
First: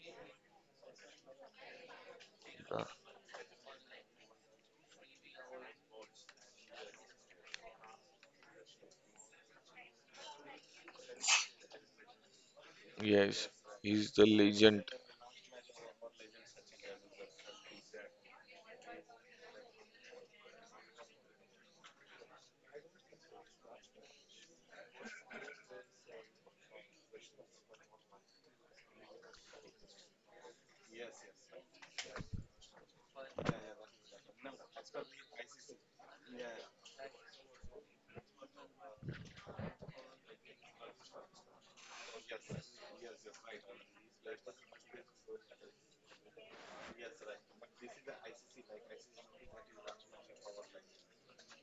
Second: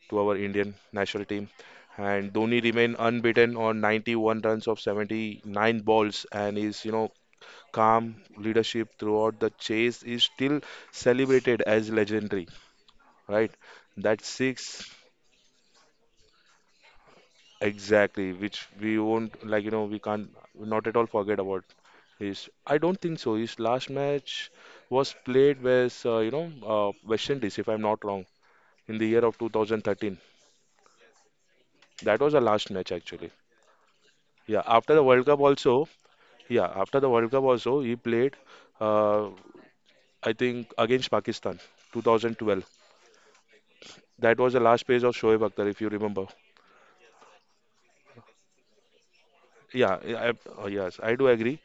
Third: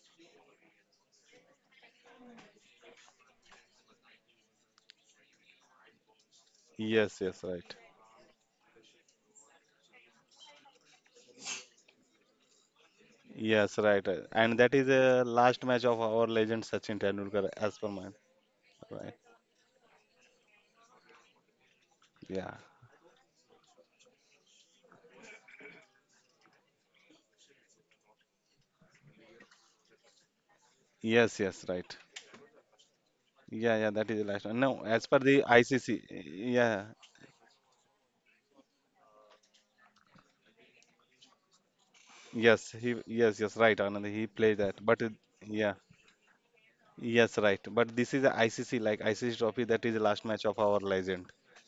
Speaker 1: to our Indian national team. And Dhoni
Speaker 2: Uh,
Speaker 1: remained unbeaten on 91 runs of 79 balls, and is
Speaker 3: Yes, yes, right.
Speaker 1: calm leadership throughout the chase is still celebrated as legendary,
Speaker 2: Yes.
Speaker 1: right?
Speaker 3: Yes, right.
Speaker 2: He's
Speaker 1: That
Speaker 2: the
Speaker 3: And
Speaker 1: six
Speaker 3: that
Speaker 2: legend.
Speaker 3: is the last match of our legend Sachin Tendulkar as per my
Speaker 1: exactly, which we
Speaker 3: right.
Speaker 1: won't like, we can't not at all forget about. Is
Speaker 3: Yeah.
Speaker 1: I don't think so. His last match was played with West Indies, if I'm not wrong, in the year of 2013.
Speaker 3: Yes, yes, right.
Speaker 1: That was the last match actually.
Speaker 3: Yeah, yeah, that is the last one.
Speaker 1: Yeah,
Speaker 3: No,
Speaker 1: after
Speaker 3: as
Speaker 1: the
Speaker 3: per
Speaker 1: World Cup
Speaker 3: the
Speaker 1: also.
Speaker 3: ICC,
Speaker 1: Yeah,
Speaker 3: yeah,
Speaker 1: after the World Cup also, he played. Uh, I think against Pakistan, 2012.
Speaker 3: yes, yes, right, Anand, he
Speaker 1: That was
Speaker 3: played
Speaker 1: the
Speaker 3: that,
Speaker 1: last
Speaker 3: but
Speaker 1: page of Shoaib Akhtar,
Speaker 3: yeah.
Speaker 1: if you remember.
Speaker 3: Yes, right. But this is a ICC, like ICC trophy, that is
Speaker 1: Yeah,
Speaker 3: the last match of our
Speaker 1: yes, I
Speaker 3: legend.
Speaker 1: do agree.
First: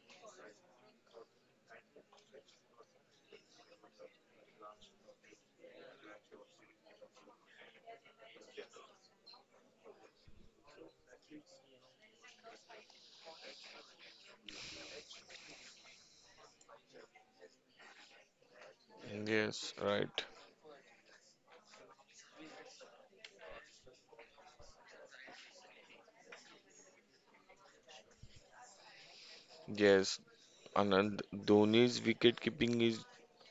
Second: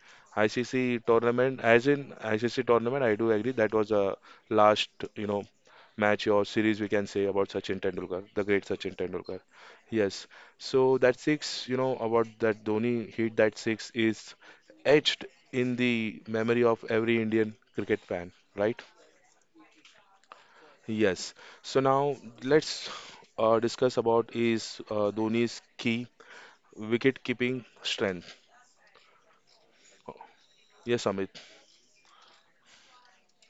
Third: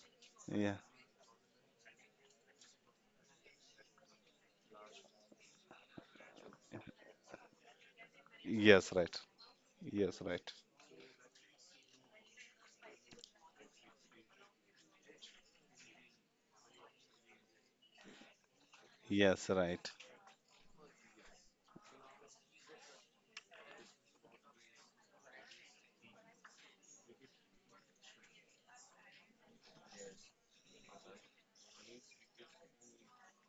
Speaker 3: Yeah.
Speaker 1: ICC tournament, as in ICC tournament, I do agree. That was the last, you know, match or series we can say about Sachin Tendulkar, the great
Speaker 3: Yes,
Speaker 1: Sachin
Speaker 3: right.
Speaker 1: Tendulkar.
Speaker 3: Yes,
Speaker 1: Yes.
Speaker 3: right.
Speaker 1: So that six, about that Dhoni hit that six is etched in the memory of every Indian cricket fan, right?
Speaker 3: Yes,
Speaker 2: Yes,
Speaker 3: right.
Speaker 2: right.
Speaker 1: Yes. So now let's discuss about is Dhoni's key wicket keeping strength.
Speaker 2: Yes.
Speaker 1: Yes,
Speaker 2: Anand
Speaker 1: Amit.
Speaker 2: Dhoni's wicket keeping is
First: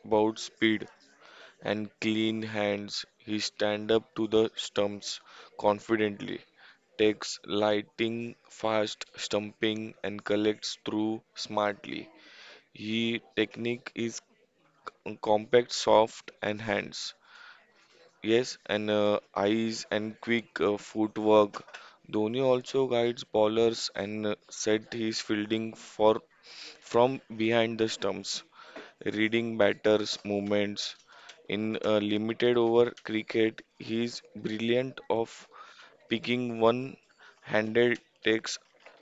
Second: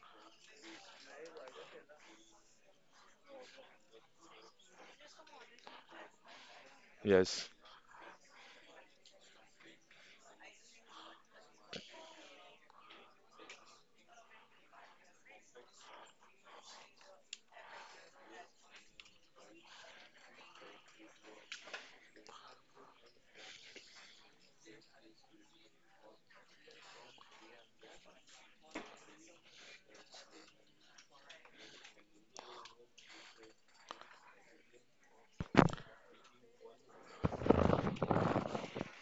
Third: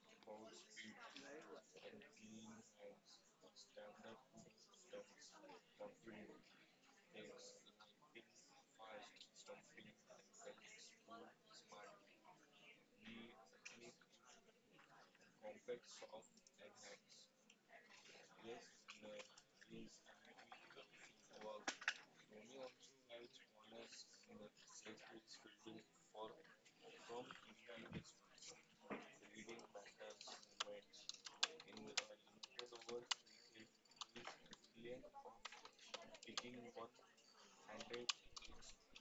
Speaker 2: about speed and clean hands. He stand up to the stumps confidently, takes
Speaker 1: Yes.
Speaker 2: lighting fast stumping and collects through smartly. He technique is compact, soft and hands. Yes, and eyes and quick footwork. Dhoni also guides bowlers and set his fielding for from behind the stumps, reading batters' movements. In limited over cricket, he is brilliant of picking one-handed takes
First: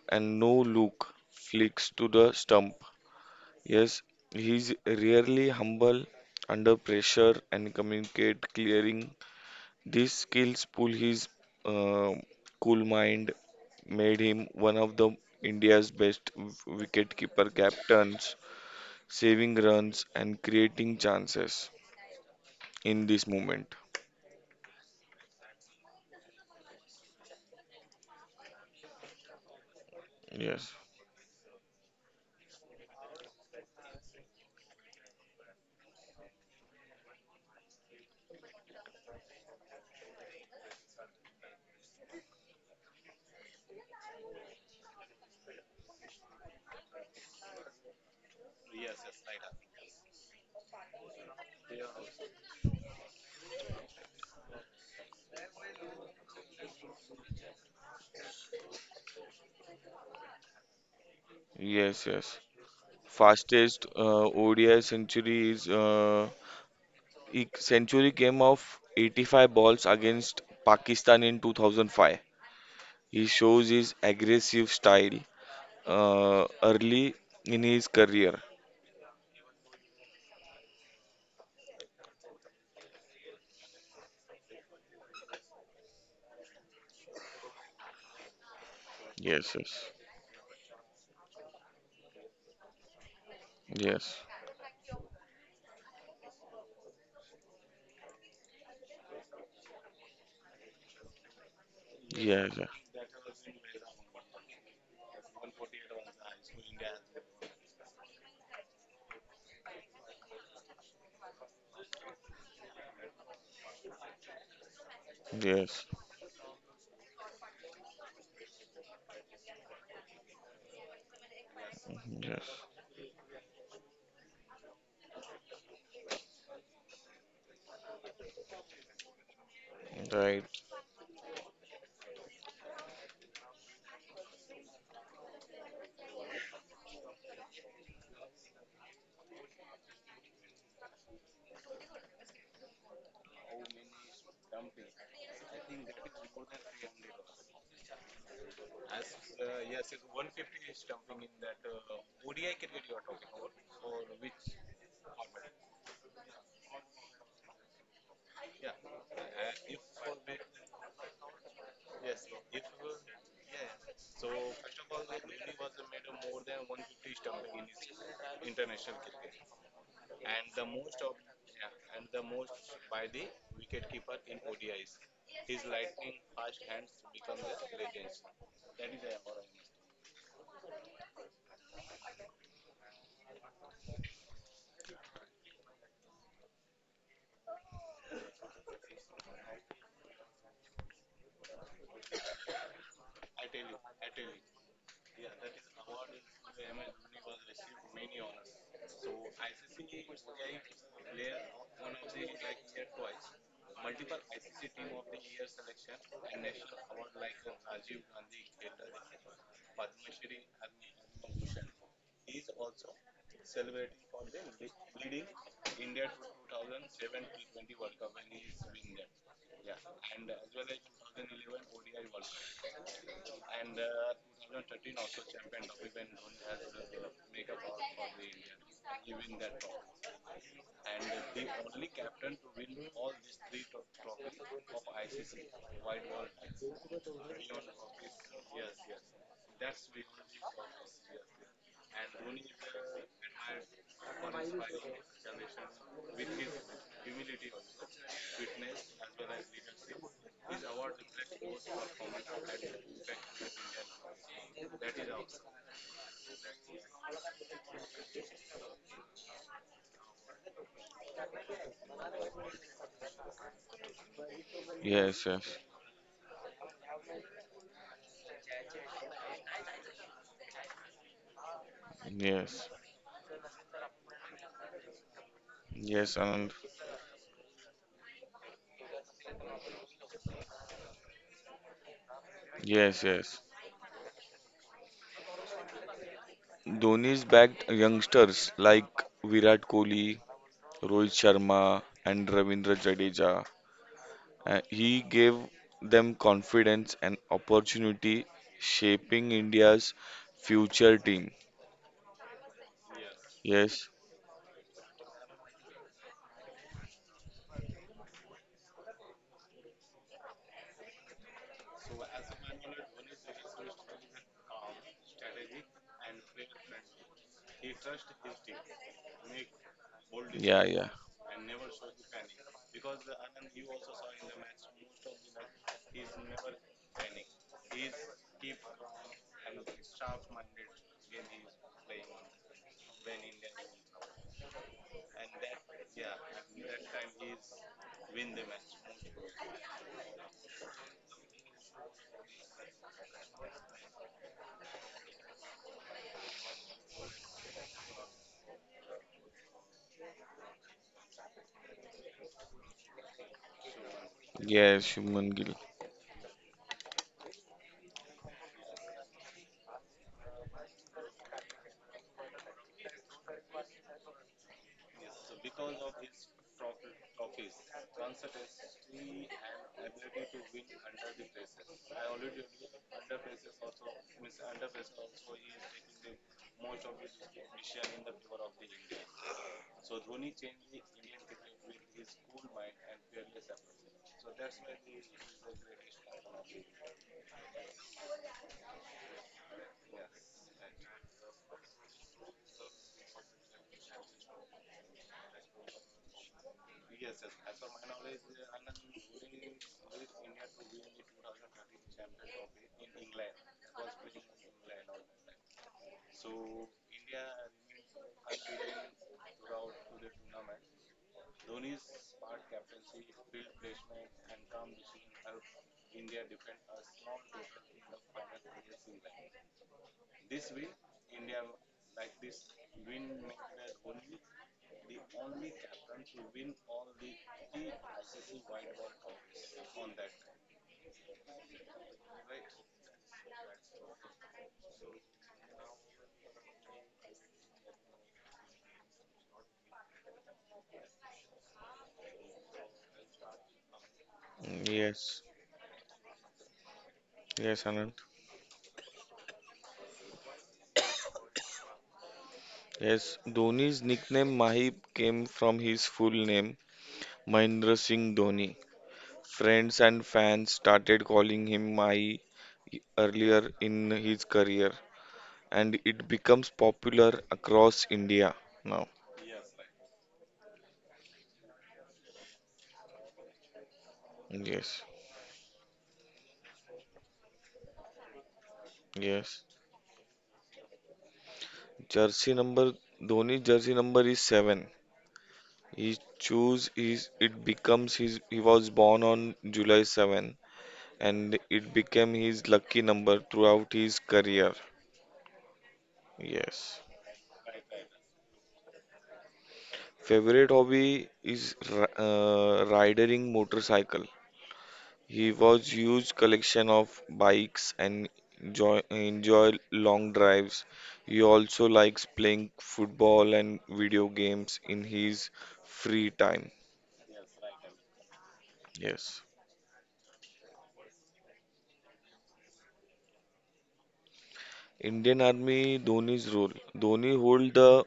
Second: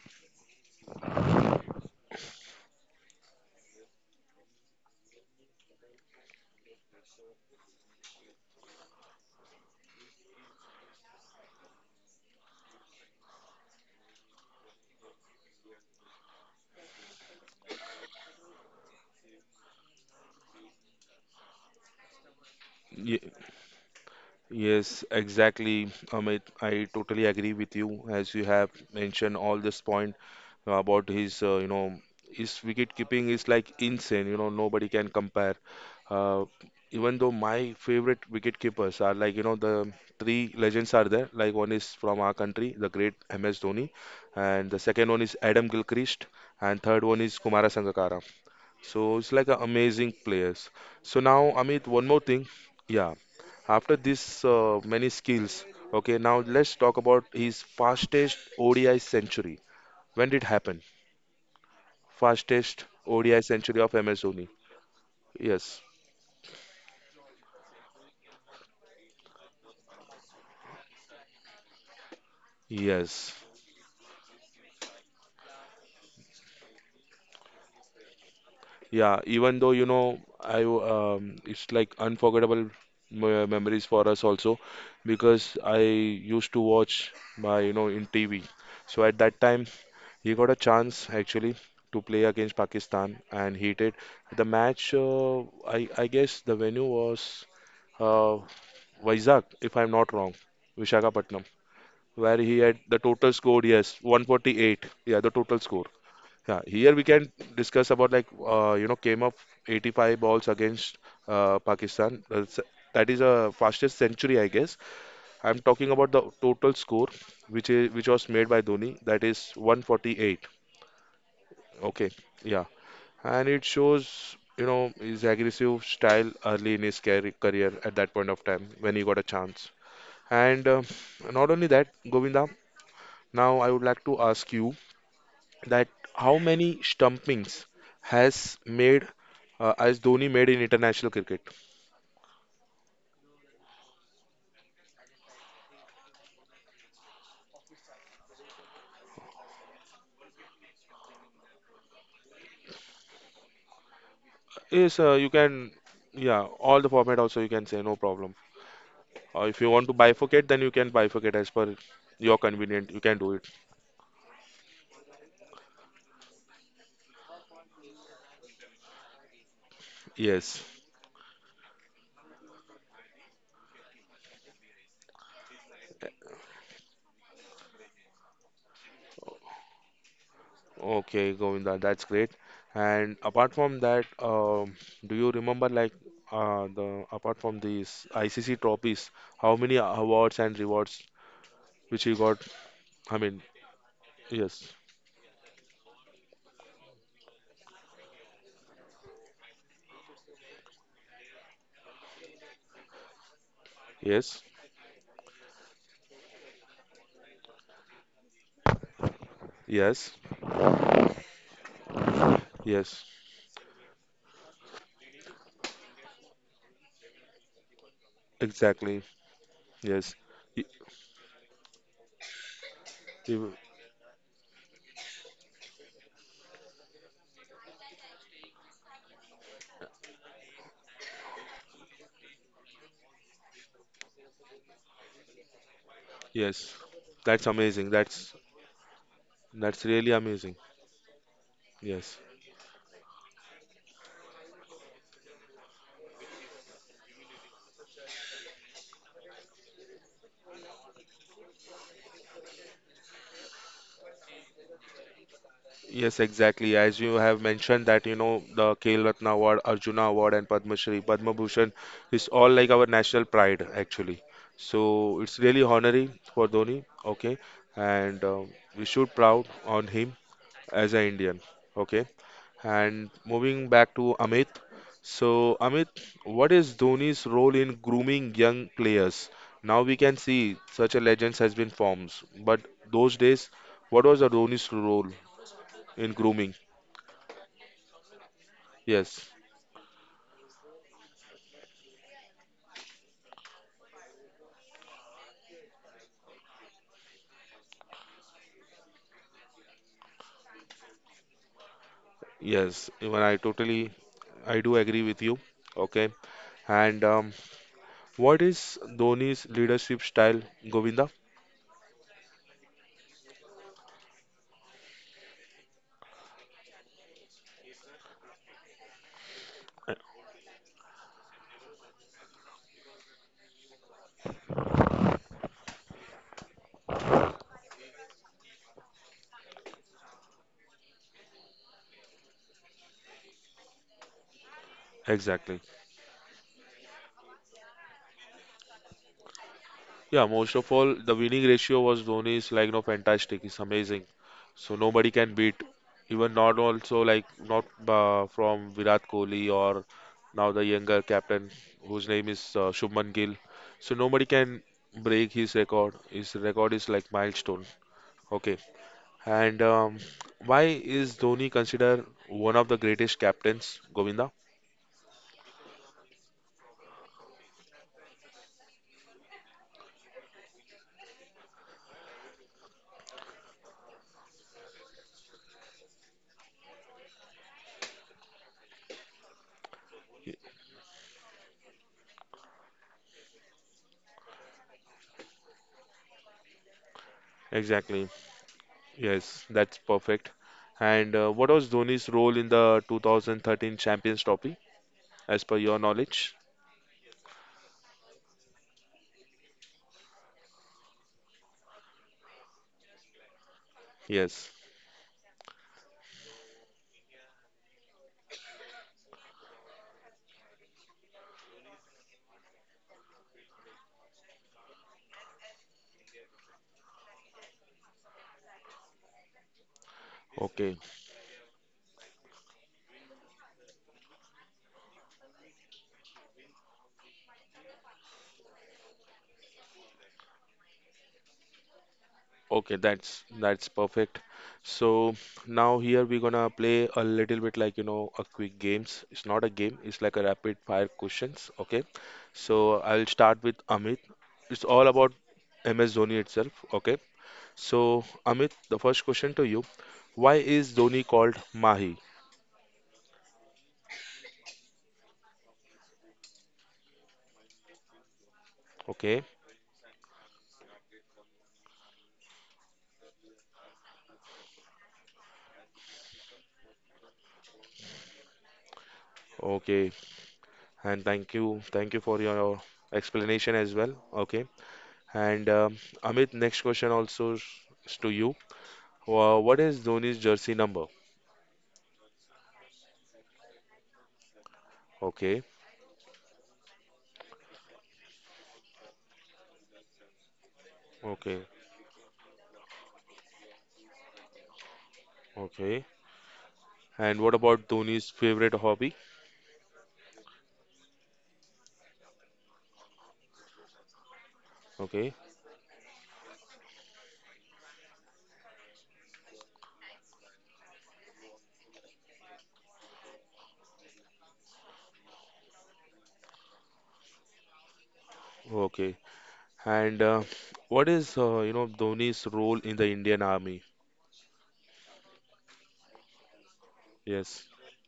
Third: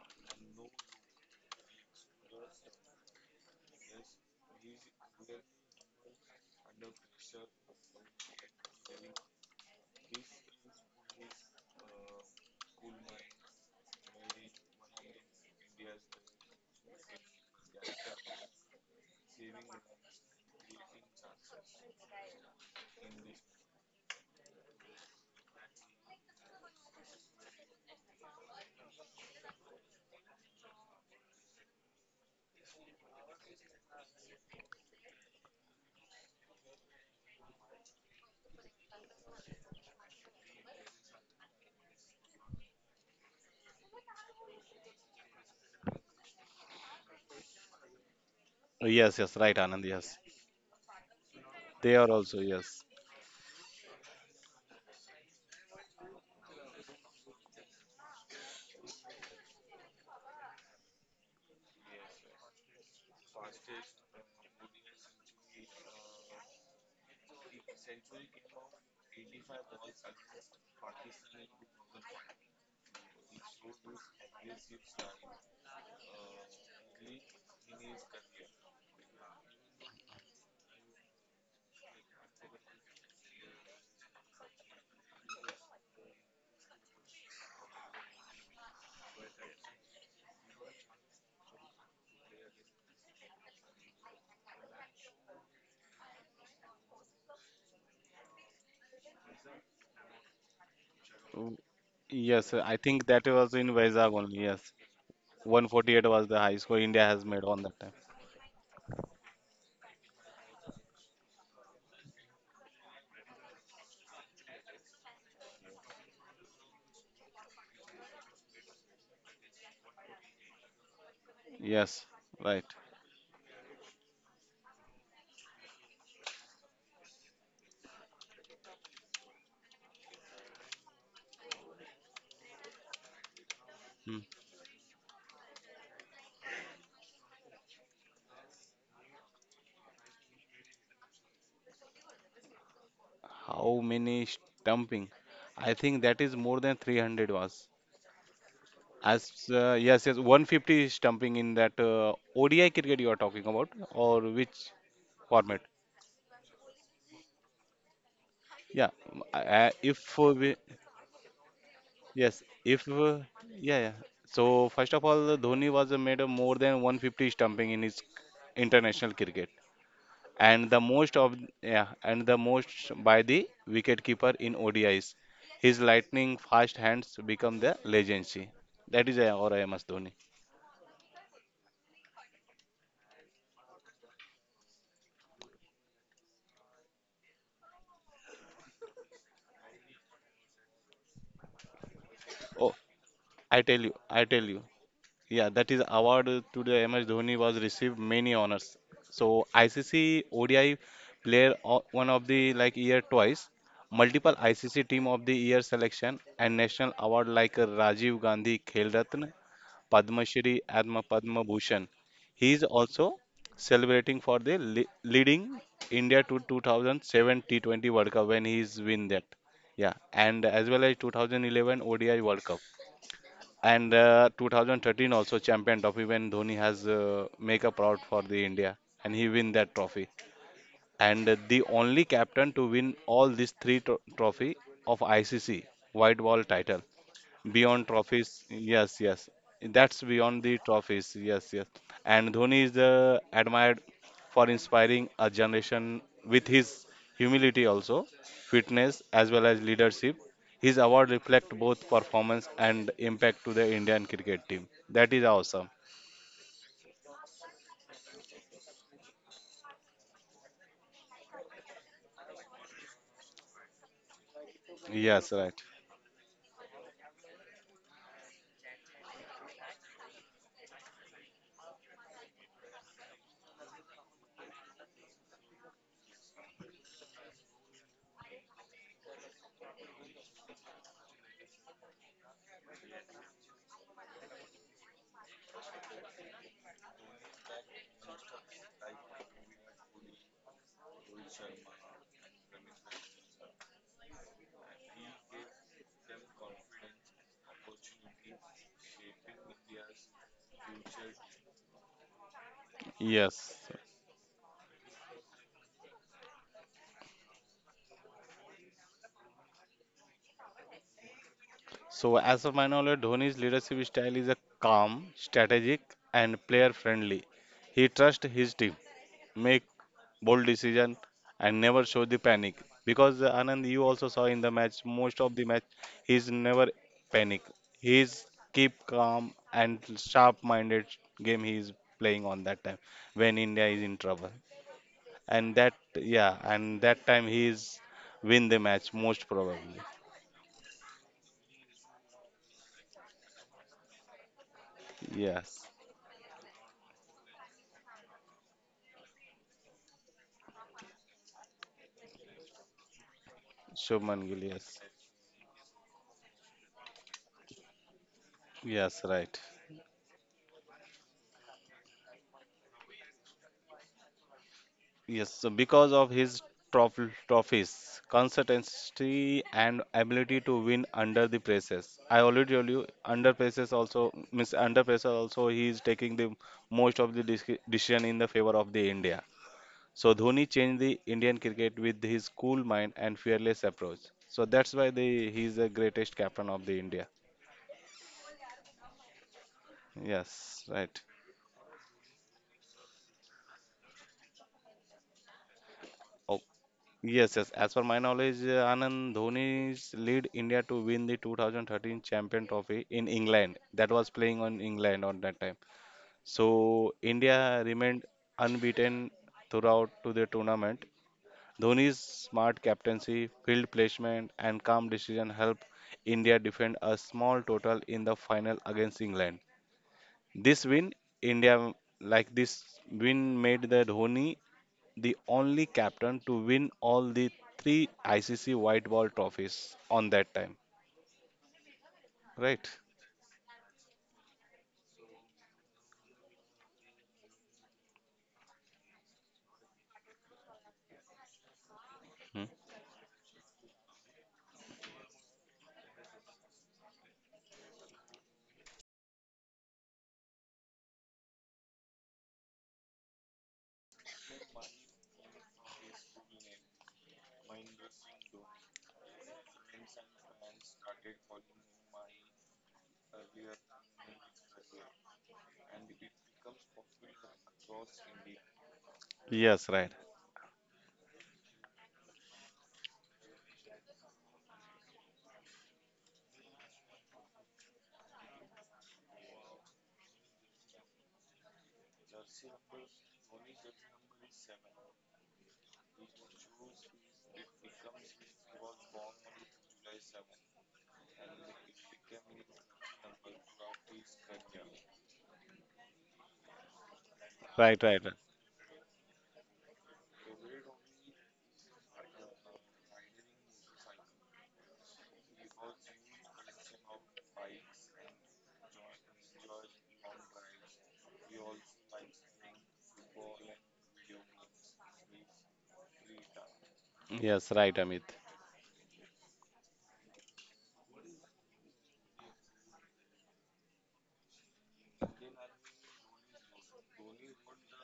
Speaker 2: and no look flicks to the stump. Yes, he is rarely humble under pressure and communicate clearing these skills pull his uh, cool mind made him one of the India's best wicketkeeper captains, saving runs and creating chances in
Speaker 1: Ye-
Speaker 2: this moment.
Speaker 1: yes, exactly, Amit. I totally agree with you as you have mentioned all this point
Speaker 2: Yes,
Speaker 1: about his, his wicket keeping is like insane. You know, nobody can compare. Uh, Even though my favorite wicket keepers are like, the three legends are there. Like one is from our country, the great MS Dhoni, and the second one is Adam Gilchrist, and third one is Kumara Sangakkara.
Speaker 3: Yes,
Speaker 1: So it's
Speaker 3: yes,
Speaker 1: like
Speaker 3: right,
Speaker 1: an
Speaker 3: Anand.
Speaker 1: amazing
Speaker 3: Yes.
Speaker 1: players. So now, Amit,
Speaker 3: They
Speaker 1: one
Speaker 3: are
Speaker 1: more
Speaker 3: also,
Speaker 1: thing.
Speaker 3: yes.
Speaker 1: Yeah, after this many skills, okay, now let's talk about his fastest ODI century. When did happen?
Speaker 2: yes, yes.
Speaker 1: Fastest ODI century
Speaker 2: Fastest
Speaker 1: of MS Dhoni.
Speaker 2: ODI century is
Speaker 1: Yes,
Speaker 2: uh, e- century came off 85 balls against Pakistan in 2005. He
Speaker 1: yes.
Speaker 2: shows his aggressive style early in his career.
Speaker 1: Yeah, even though you know, it's like unforgettable memories for us also because I used to watch my you know in TV. So at that
Speaker 2: Yes,
Speaker 1: time,
Speaker 2: yes.
Speaker 1: he got a chance actually to play against Pakistan, and he did.
Speaker 2: Yes.
Speaker 1: The match, I guess the venue was uh, Vizag, if I'm not wrong, Visakhapatnam,
Speaker 3: W-
Speaker 1: where
Speaker 2: Yes.
Speaker 3: Yes,
Speaker 1: he
Speaker 3: I
Speaker 1: had the
Speaker 3: think that
Speaker 1: total
Speaker 3: was
Speaker 1: score,
Speaker 3: in
Speaker 1: yes,
Speaker 3: Vizag only. Yes.
Speaker 1: 148. Yeah, the total score.
Speaker 3: 148 was the high
Speaker 1: Yeah,
Speaker 3: score
Speaker 1: here
Speaker 3: India
Speaker 1: we
Speaker 3: has
Speaker 1: can
Speaker 3: made on that
Speaker 1: discuss
Speaker 3: time.
Speaker 1: about like came up 85 balls against Pakistan. That is a fastest century, I guess.
Speaker 2: Yes.
Speaker 1: I'm
Speaker 2: Yes.
Speaker 1: talking about the total score, which was made by Dhoni. That is 148.
Speaker 3: Yes,
Speaker 1: Okay,
Speaker 2: Yes.
Speaker 3: right.
Speaker 1: yeah. And it shows you know his aggressive style early in his career at that point of time when he got a chance
Speaker 2: Right.
Speaker 1: and not only that, Govinda, now I would like to
Speaker 3: Hmm.
Speaker 1: ask you that how many stumpings has made as Dhoni made in international cricket.
Speaker 3: How many stumping? I think that is more than 300 was. As yes, yes, 150 stumping in that ODI cricket you are talking about, or which
Speaker 1: Yes, you can,
Speaker 3: format
Speaker 1: yeah, all the format also you can say, no problem,
Speaker 3: yeah.
Speaker 1: or if you want to
Speaker 3: If
Speaker 1: bifurcate
Speaker 3: we
Speaker 1: then you can bifurcate as per
Speaker 3: Yes.
Speaker 1: your
Speaker 3: if
Speaker 1: convenient you can do it.
Speaker 3: Yeah, yeah, so first of all Dhoni was made a more than 150 stumping in his international cricket
Speaker 1: Yes.
Speaker 3: and the most of yeah and the most by the wicketkeeper in ODIs. His lightning fast hands become the legacy that is or MS Dhoni.
Speaker 1: Okay, Govinda, that's great. And apart from that, do you remember like the apart from these ICC trophies, how many awards and rewards which you got?
Speaker 3: Oh,
Speaker 1: I mean,
Speaker 3: i tell you I tell you.
Speaker 1: yes,
Speaker 3: Yeah, that is award to the MS Dhoni was received many honors. So ICC ODI one of the like year twice, multiple
Speaker 1: yes,
Speaker 3: ICC team of the year selection and national award like Rajiv Gandhi Khel Ratna,
Speaker 1: yes,
Speaker 3: Padma Shri and Padma Bhushan. He is
Speaker 1: yes,
Speaker 3: also celebrating for the le leading India to 2007 T20 World Cup when he is
Speaker 1: exactly,
Speaker 3: win that. Yeah,
Speaker 1: yes,
Speaker 3: and
Speaker 1: Y-
Speaker 3: as well as 2011 ODI World Cup.
Speaker 1: y-
Speaker 3: And 2013 also champion trophy when Dhoni has make a proud for the India and he win that trophy. And the only captain to win all these three trophy of ICC white ball
Speaker 1: yes.
Speaker 3: title.
Speaker 1: That's
Speaker 3: Beyond
Speaker 1: amazing.
Speaker 3: trophies, yes, yes.
Speaker 1: That's
Speaker 3: That's
Speaker 1: really
Speaker 3: beyond
Speaker 1: amazing.
Speaker 3: the trophies, yes, yes.
Speaker 1: Yes.
Speaker 3: And Dhoni is admired for inspiring a generation with his humility also, fitness as well as leadership. His award reflect both performance and impact to the Indian cricket team. That is awesome.
Speaker 1: Yes, exactly. As you have mentioned that, you know, the Khel Ratna Award, Arjuna Award, and Padma Shri, Padma Bhushan is all like our national pride, actually. So
Speaker 2: Yes. Yes.
Speaker 3: Yes,
Speaker 1: it's
Speaker 3: right.
Speaker 2: Yes.
Speaker 1: really honoring for Dhoni, okay, and we should proud on him as an Indian, okay. And moving back to Amit. So Amit,
Speaker 2: Yes.
Speaker 1: what
Speaker 2: And
Speaker 1: is Dhoni's role in grooming young players? Now we can see such a legend has been formed, but
Speaker 2: yes.
Speaker 1: those
Speaker 2: Yes.
Speaker 1: days, what was the Dhoni's role in grooming?
Speaker 2: Dhoni's backed youngsters like
Speaker 1: Yes,
Speaker 2: Virat Kohli, Rohit Sharma, and Ravindra Jadeja. He gave them confidence and opportunity, shaping India's future team.
Speaker 1: yes, even I
Speaker 3: Yes.
Speaker 2: Yes.
Speaker 1: totally, I do agree with you. Okay, and what is Dhoni's leadership style, Govinda?
Speaker 3: So as of my knowledge, Dhoni's leadership style is a calm, strategic, and player-friendly. He trusts his team, make bold
Speaker 2: Yeah. Yeah.
Speaker 3: decision and never show the panic because Anand you also saw in the match most of the match he's never panic. He's keep calm and sharp minded game he is playing on that time when India is in trouble, and
Speaker 1: Exactly.
Speaker 3: that yeah and that time he is win the match most probably.
Speaker 1: Yeah, most of all, the winning ratio was Dhoni's like no fantastic. It's amazing. So nobody can beat,
Speaker 3: Yes,
Speaker 1: even not also like not from Virat Kohli or now the younger captain whose name is Shubman Gill. So nobody
Speaker 3: Shubman Gill,
Speaker 1: can
Speaker 3: yes.
Speaker 2: Yes.
Speaker 1: break
Speaker 2: Shubman
Speaker 1: his
Speaker 2: Gill.
Speaker 1: record. His record is like milestone. Okay.
Speaker 3: Yes, right.
Speaker 1: And why is Dhoni considered one of the greatest captains, Govinda?
Speaker 3: Yes, so because of his trof trophies, consistency, and ability to win under the presses. I already told you, under presses also means under pressure also he is taking the most of the decision in the favor of the India. So Dhoni changed the Indian cricket with his cool mind and fearless approach. So that's why he is the greatest captain of the India.
Speaker 1: Exactly. Yes, that's perfect.
Speaker 3: Yes, right.
Speaker 1: And what was Dhoni's role in the 2013 Champions Trophy, as per your knowledge?
Speaker 3: Yes, yes. As per my knowledge, Anand Dhoni's lead India to win the 2013 Champion Trophy in England. That was playing
Speaker 1: Yes.
Speaker 3: on England on that time. So India remained unbeaten throughout to the tournament. Dhoni's smart captaincy, field placement, and calm decision helped India defend a small total in the final against England. This
Speaker 1: Okay.
Speaker 3: win, India like this win made the Dhoni the only captain to win all the three ICC white ball trophies on that time, right?
Speaker 1: Okay, that's perfect. So now here we're gonna play a little bit like you know a quick games. It's not a game. It's like a rapid fire questions. Okay.
Speaker 3: Hmm?
Speaker 1: So I'll start with Amit. It's all about
Speaker 2: Yes.
Speaker 1: MS Dhoni itself. Okay.
Speaker 2: Yes.
Speaker 1: So,
Speaker 2: Anand.
Speaker 1: Amit, the first question to you. Why is Dhoni called Mahi?
Speaker 2: Yes, Dhoni's nickname Mahip came from his full name, Mahendra Singh Dhoni.
Speaker 1: Okay,
Speaker 2: Friends and fans started calling him Mahi earlier in his career, and it becomes popular across India now.
Speaker 3: Yes,
Speaker 1: okay,
Speaker 3: right,
Speaker 1: and thank you for your explanation as well. Okay,
Speaker 2: Yes,
Speaker 1: and Amit, next question also is to you.
Speaker 2: yes.
Speaker 1: What is Dhoni's jersey number?
Speaker 2: Jersey number Dhoni jersey number is seven.
Speaker 1: Okay,
Speaker 2: He choose his it becomes his he was born on July 7
Speaker 1: okay,
Speaker 2: and it became his lucky number throughout his career.
Speaker 1: okay.
Speaker 2: Yes.
Speaker 1: And what about
Speaker 3: right, right,
Speaker 1: Dhoni's
Speaker 3: right.
Speaker 1: favorite hobby?
Speaker 2: Favorite hobby is riding motorcycle.
Speaker 1: Okay,
Speaker 2: He was huge collection of bikes and enjoy long drives. He also likes playing football and video games in his free time.
Speaker 3: Yes, right, Amit.
Speaker 1: okay.
Speaker 2: Yes.
Speaker 1: And what is Dhoni's role in the Indian Army?
Speaker 2: Indian Army Dhoni's role. Dhoni
Speaker 1: Yes,
Speaker 2: hold the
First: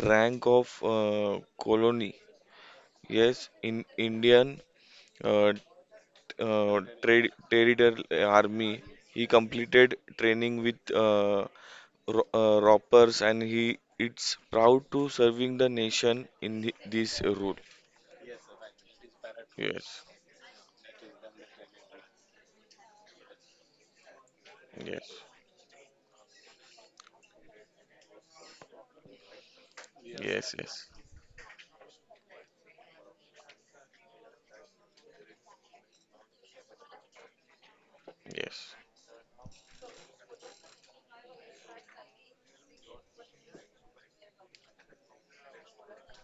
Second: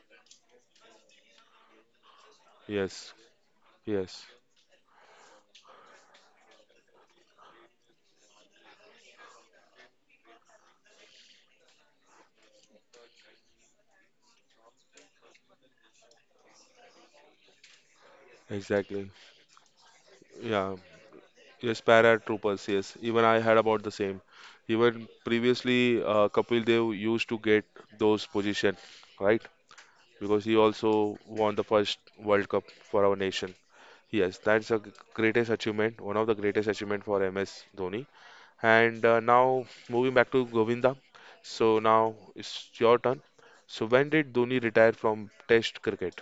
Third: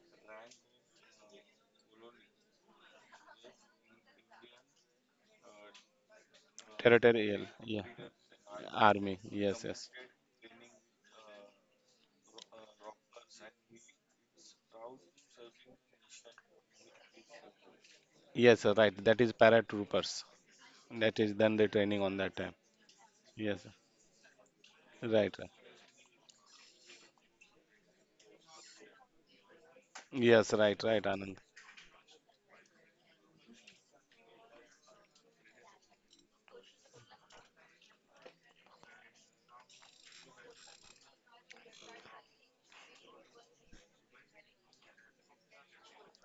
Speaker 2: rank of colony.
Speaker 1: yes,
Speaker 2: Yes, in
Speaker 1: yes,
Speaker 2: Indian uh,
Speaker 3: Territorial, yeah,
Speaker 2: trader
Speaker 3: yeah,
Speaker 2: army.
Speaker 3: army.
Speaker 2: He
Speaker 3: Yes, yes,
Speaker 2: completed training with roppers, and he it's proud to serving the nation in this role.
Speaker 3: yes, sir, right.
Speaker 1: exactly.
Speaker 3: That is
Speaker 2: Yes,
Speaker 3: paratroopers.
Speaker 1: Yeah.
Speaker 3: That is then the
Speaker 1: Yes,
Speaker 3: training on that time.
Speaker 1: paratroopers. Yes, even I heard
Speaker 3: Yes,
Speaker 1: about the same.
Speaker 3: sir,
Speaker 1: Even
Speaker 2: yes,
Speaker 3: right, right.
Speaker 1: previously, Kapil Dev used to get those position, right? Because
Speaker 2: yes,
Speaker 3: Yes,
Speaker 1: he
Speaker 3: right,
Speaker 2: yes,
Speaker 3: right,
Speaker 1: also
Speaker 3: Anand.
Speaker 1: won the first World Cup for our nation. Yes, that's a greatest achievement, one of the greatest achievement for MS Dhoni.
Speaker 2: yes,
Speaker 1: And now moving back to Govinda. So now it's your turn. So when did Dhoni retire from Test cricket?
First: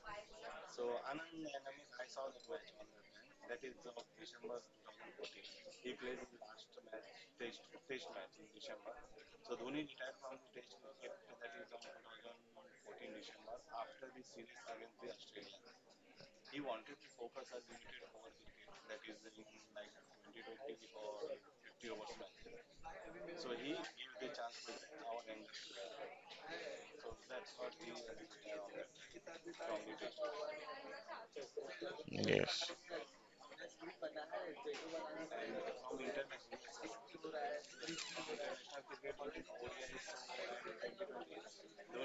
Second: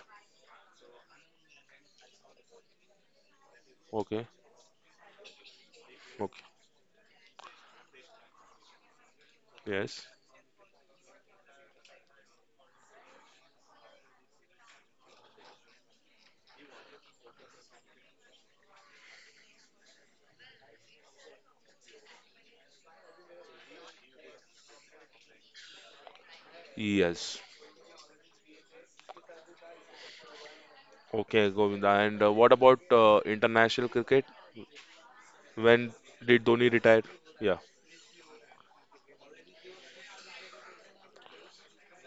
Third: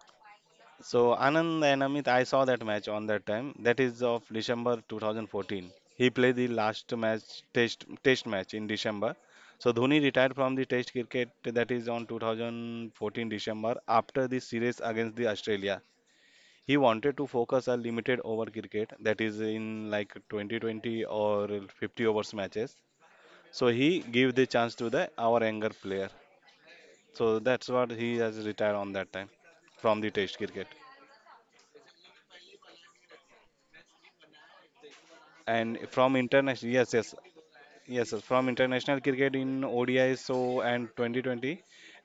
Speaker 3: So Anand and Amit, I saw that match on that time. That is
Speaker 1: Okay,
Speaker 3: of December 2014. He played
Speaker 1: okay.
Speaker 3: the last match, test match in December. So Dhoni
Speaker 1: Yes,
Speaker 3: retired from the test cricket that is on 2014 December after the series against the Australia. He wanted to focus on limited over cricket, that is in like 2020 or 50 overs matches. So he gave the chance to the our younger player. So
Speaker 1: yes.
Speaker 3: that's what he has retired on that time from the test cricket.
Speaker 1: Okay, Govinda. And what
Speaker 2: yes,
Speaker 1: about international cricket?
Speaker 3: And
Speaker 1: When
Speaker 3: from
Speaker 1: did Dhoni
Speaker 3: international, yes,
Speaker 1: retire?
Speaker 3: yes,
Speaker 1: Yeah,
Speaker 3: yes, yes, from international cricket in ODI so and 2020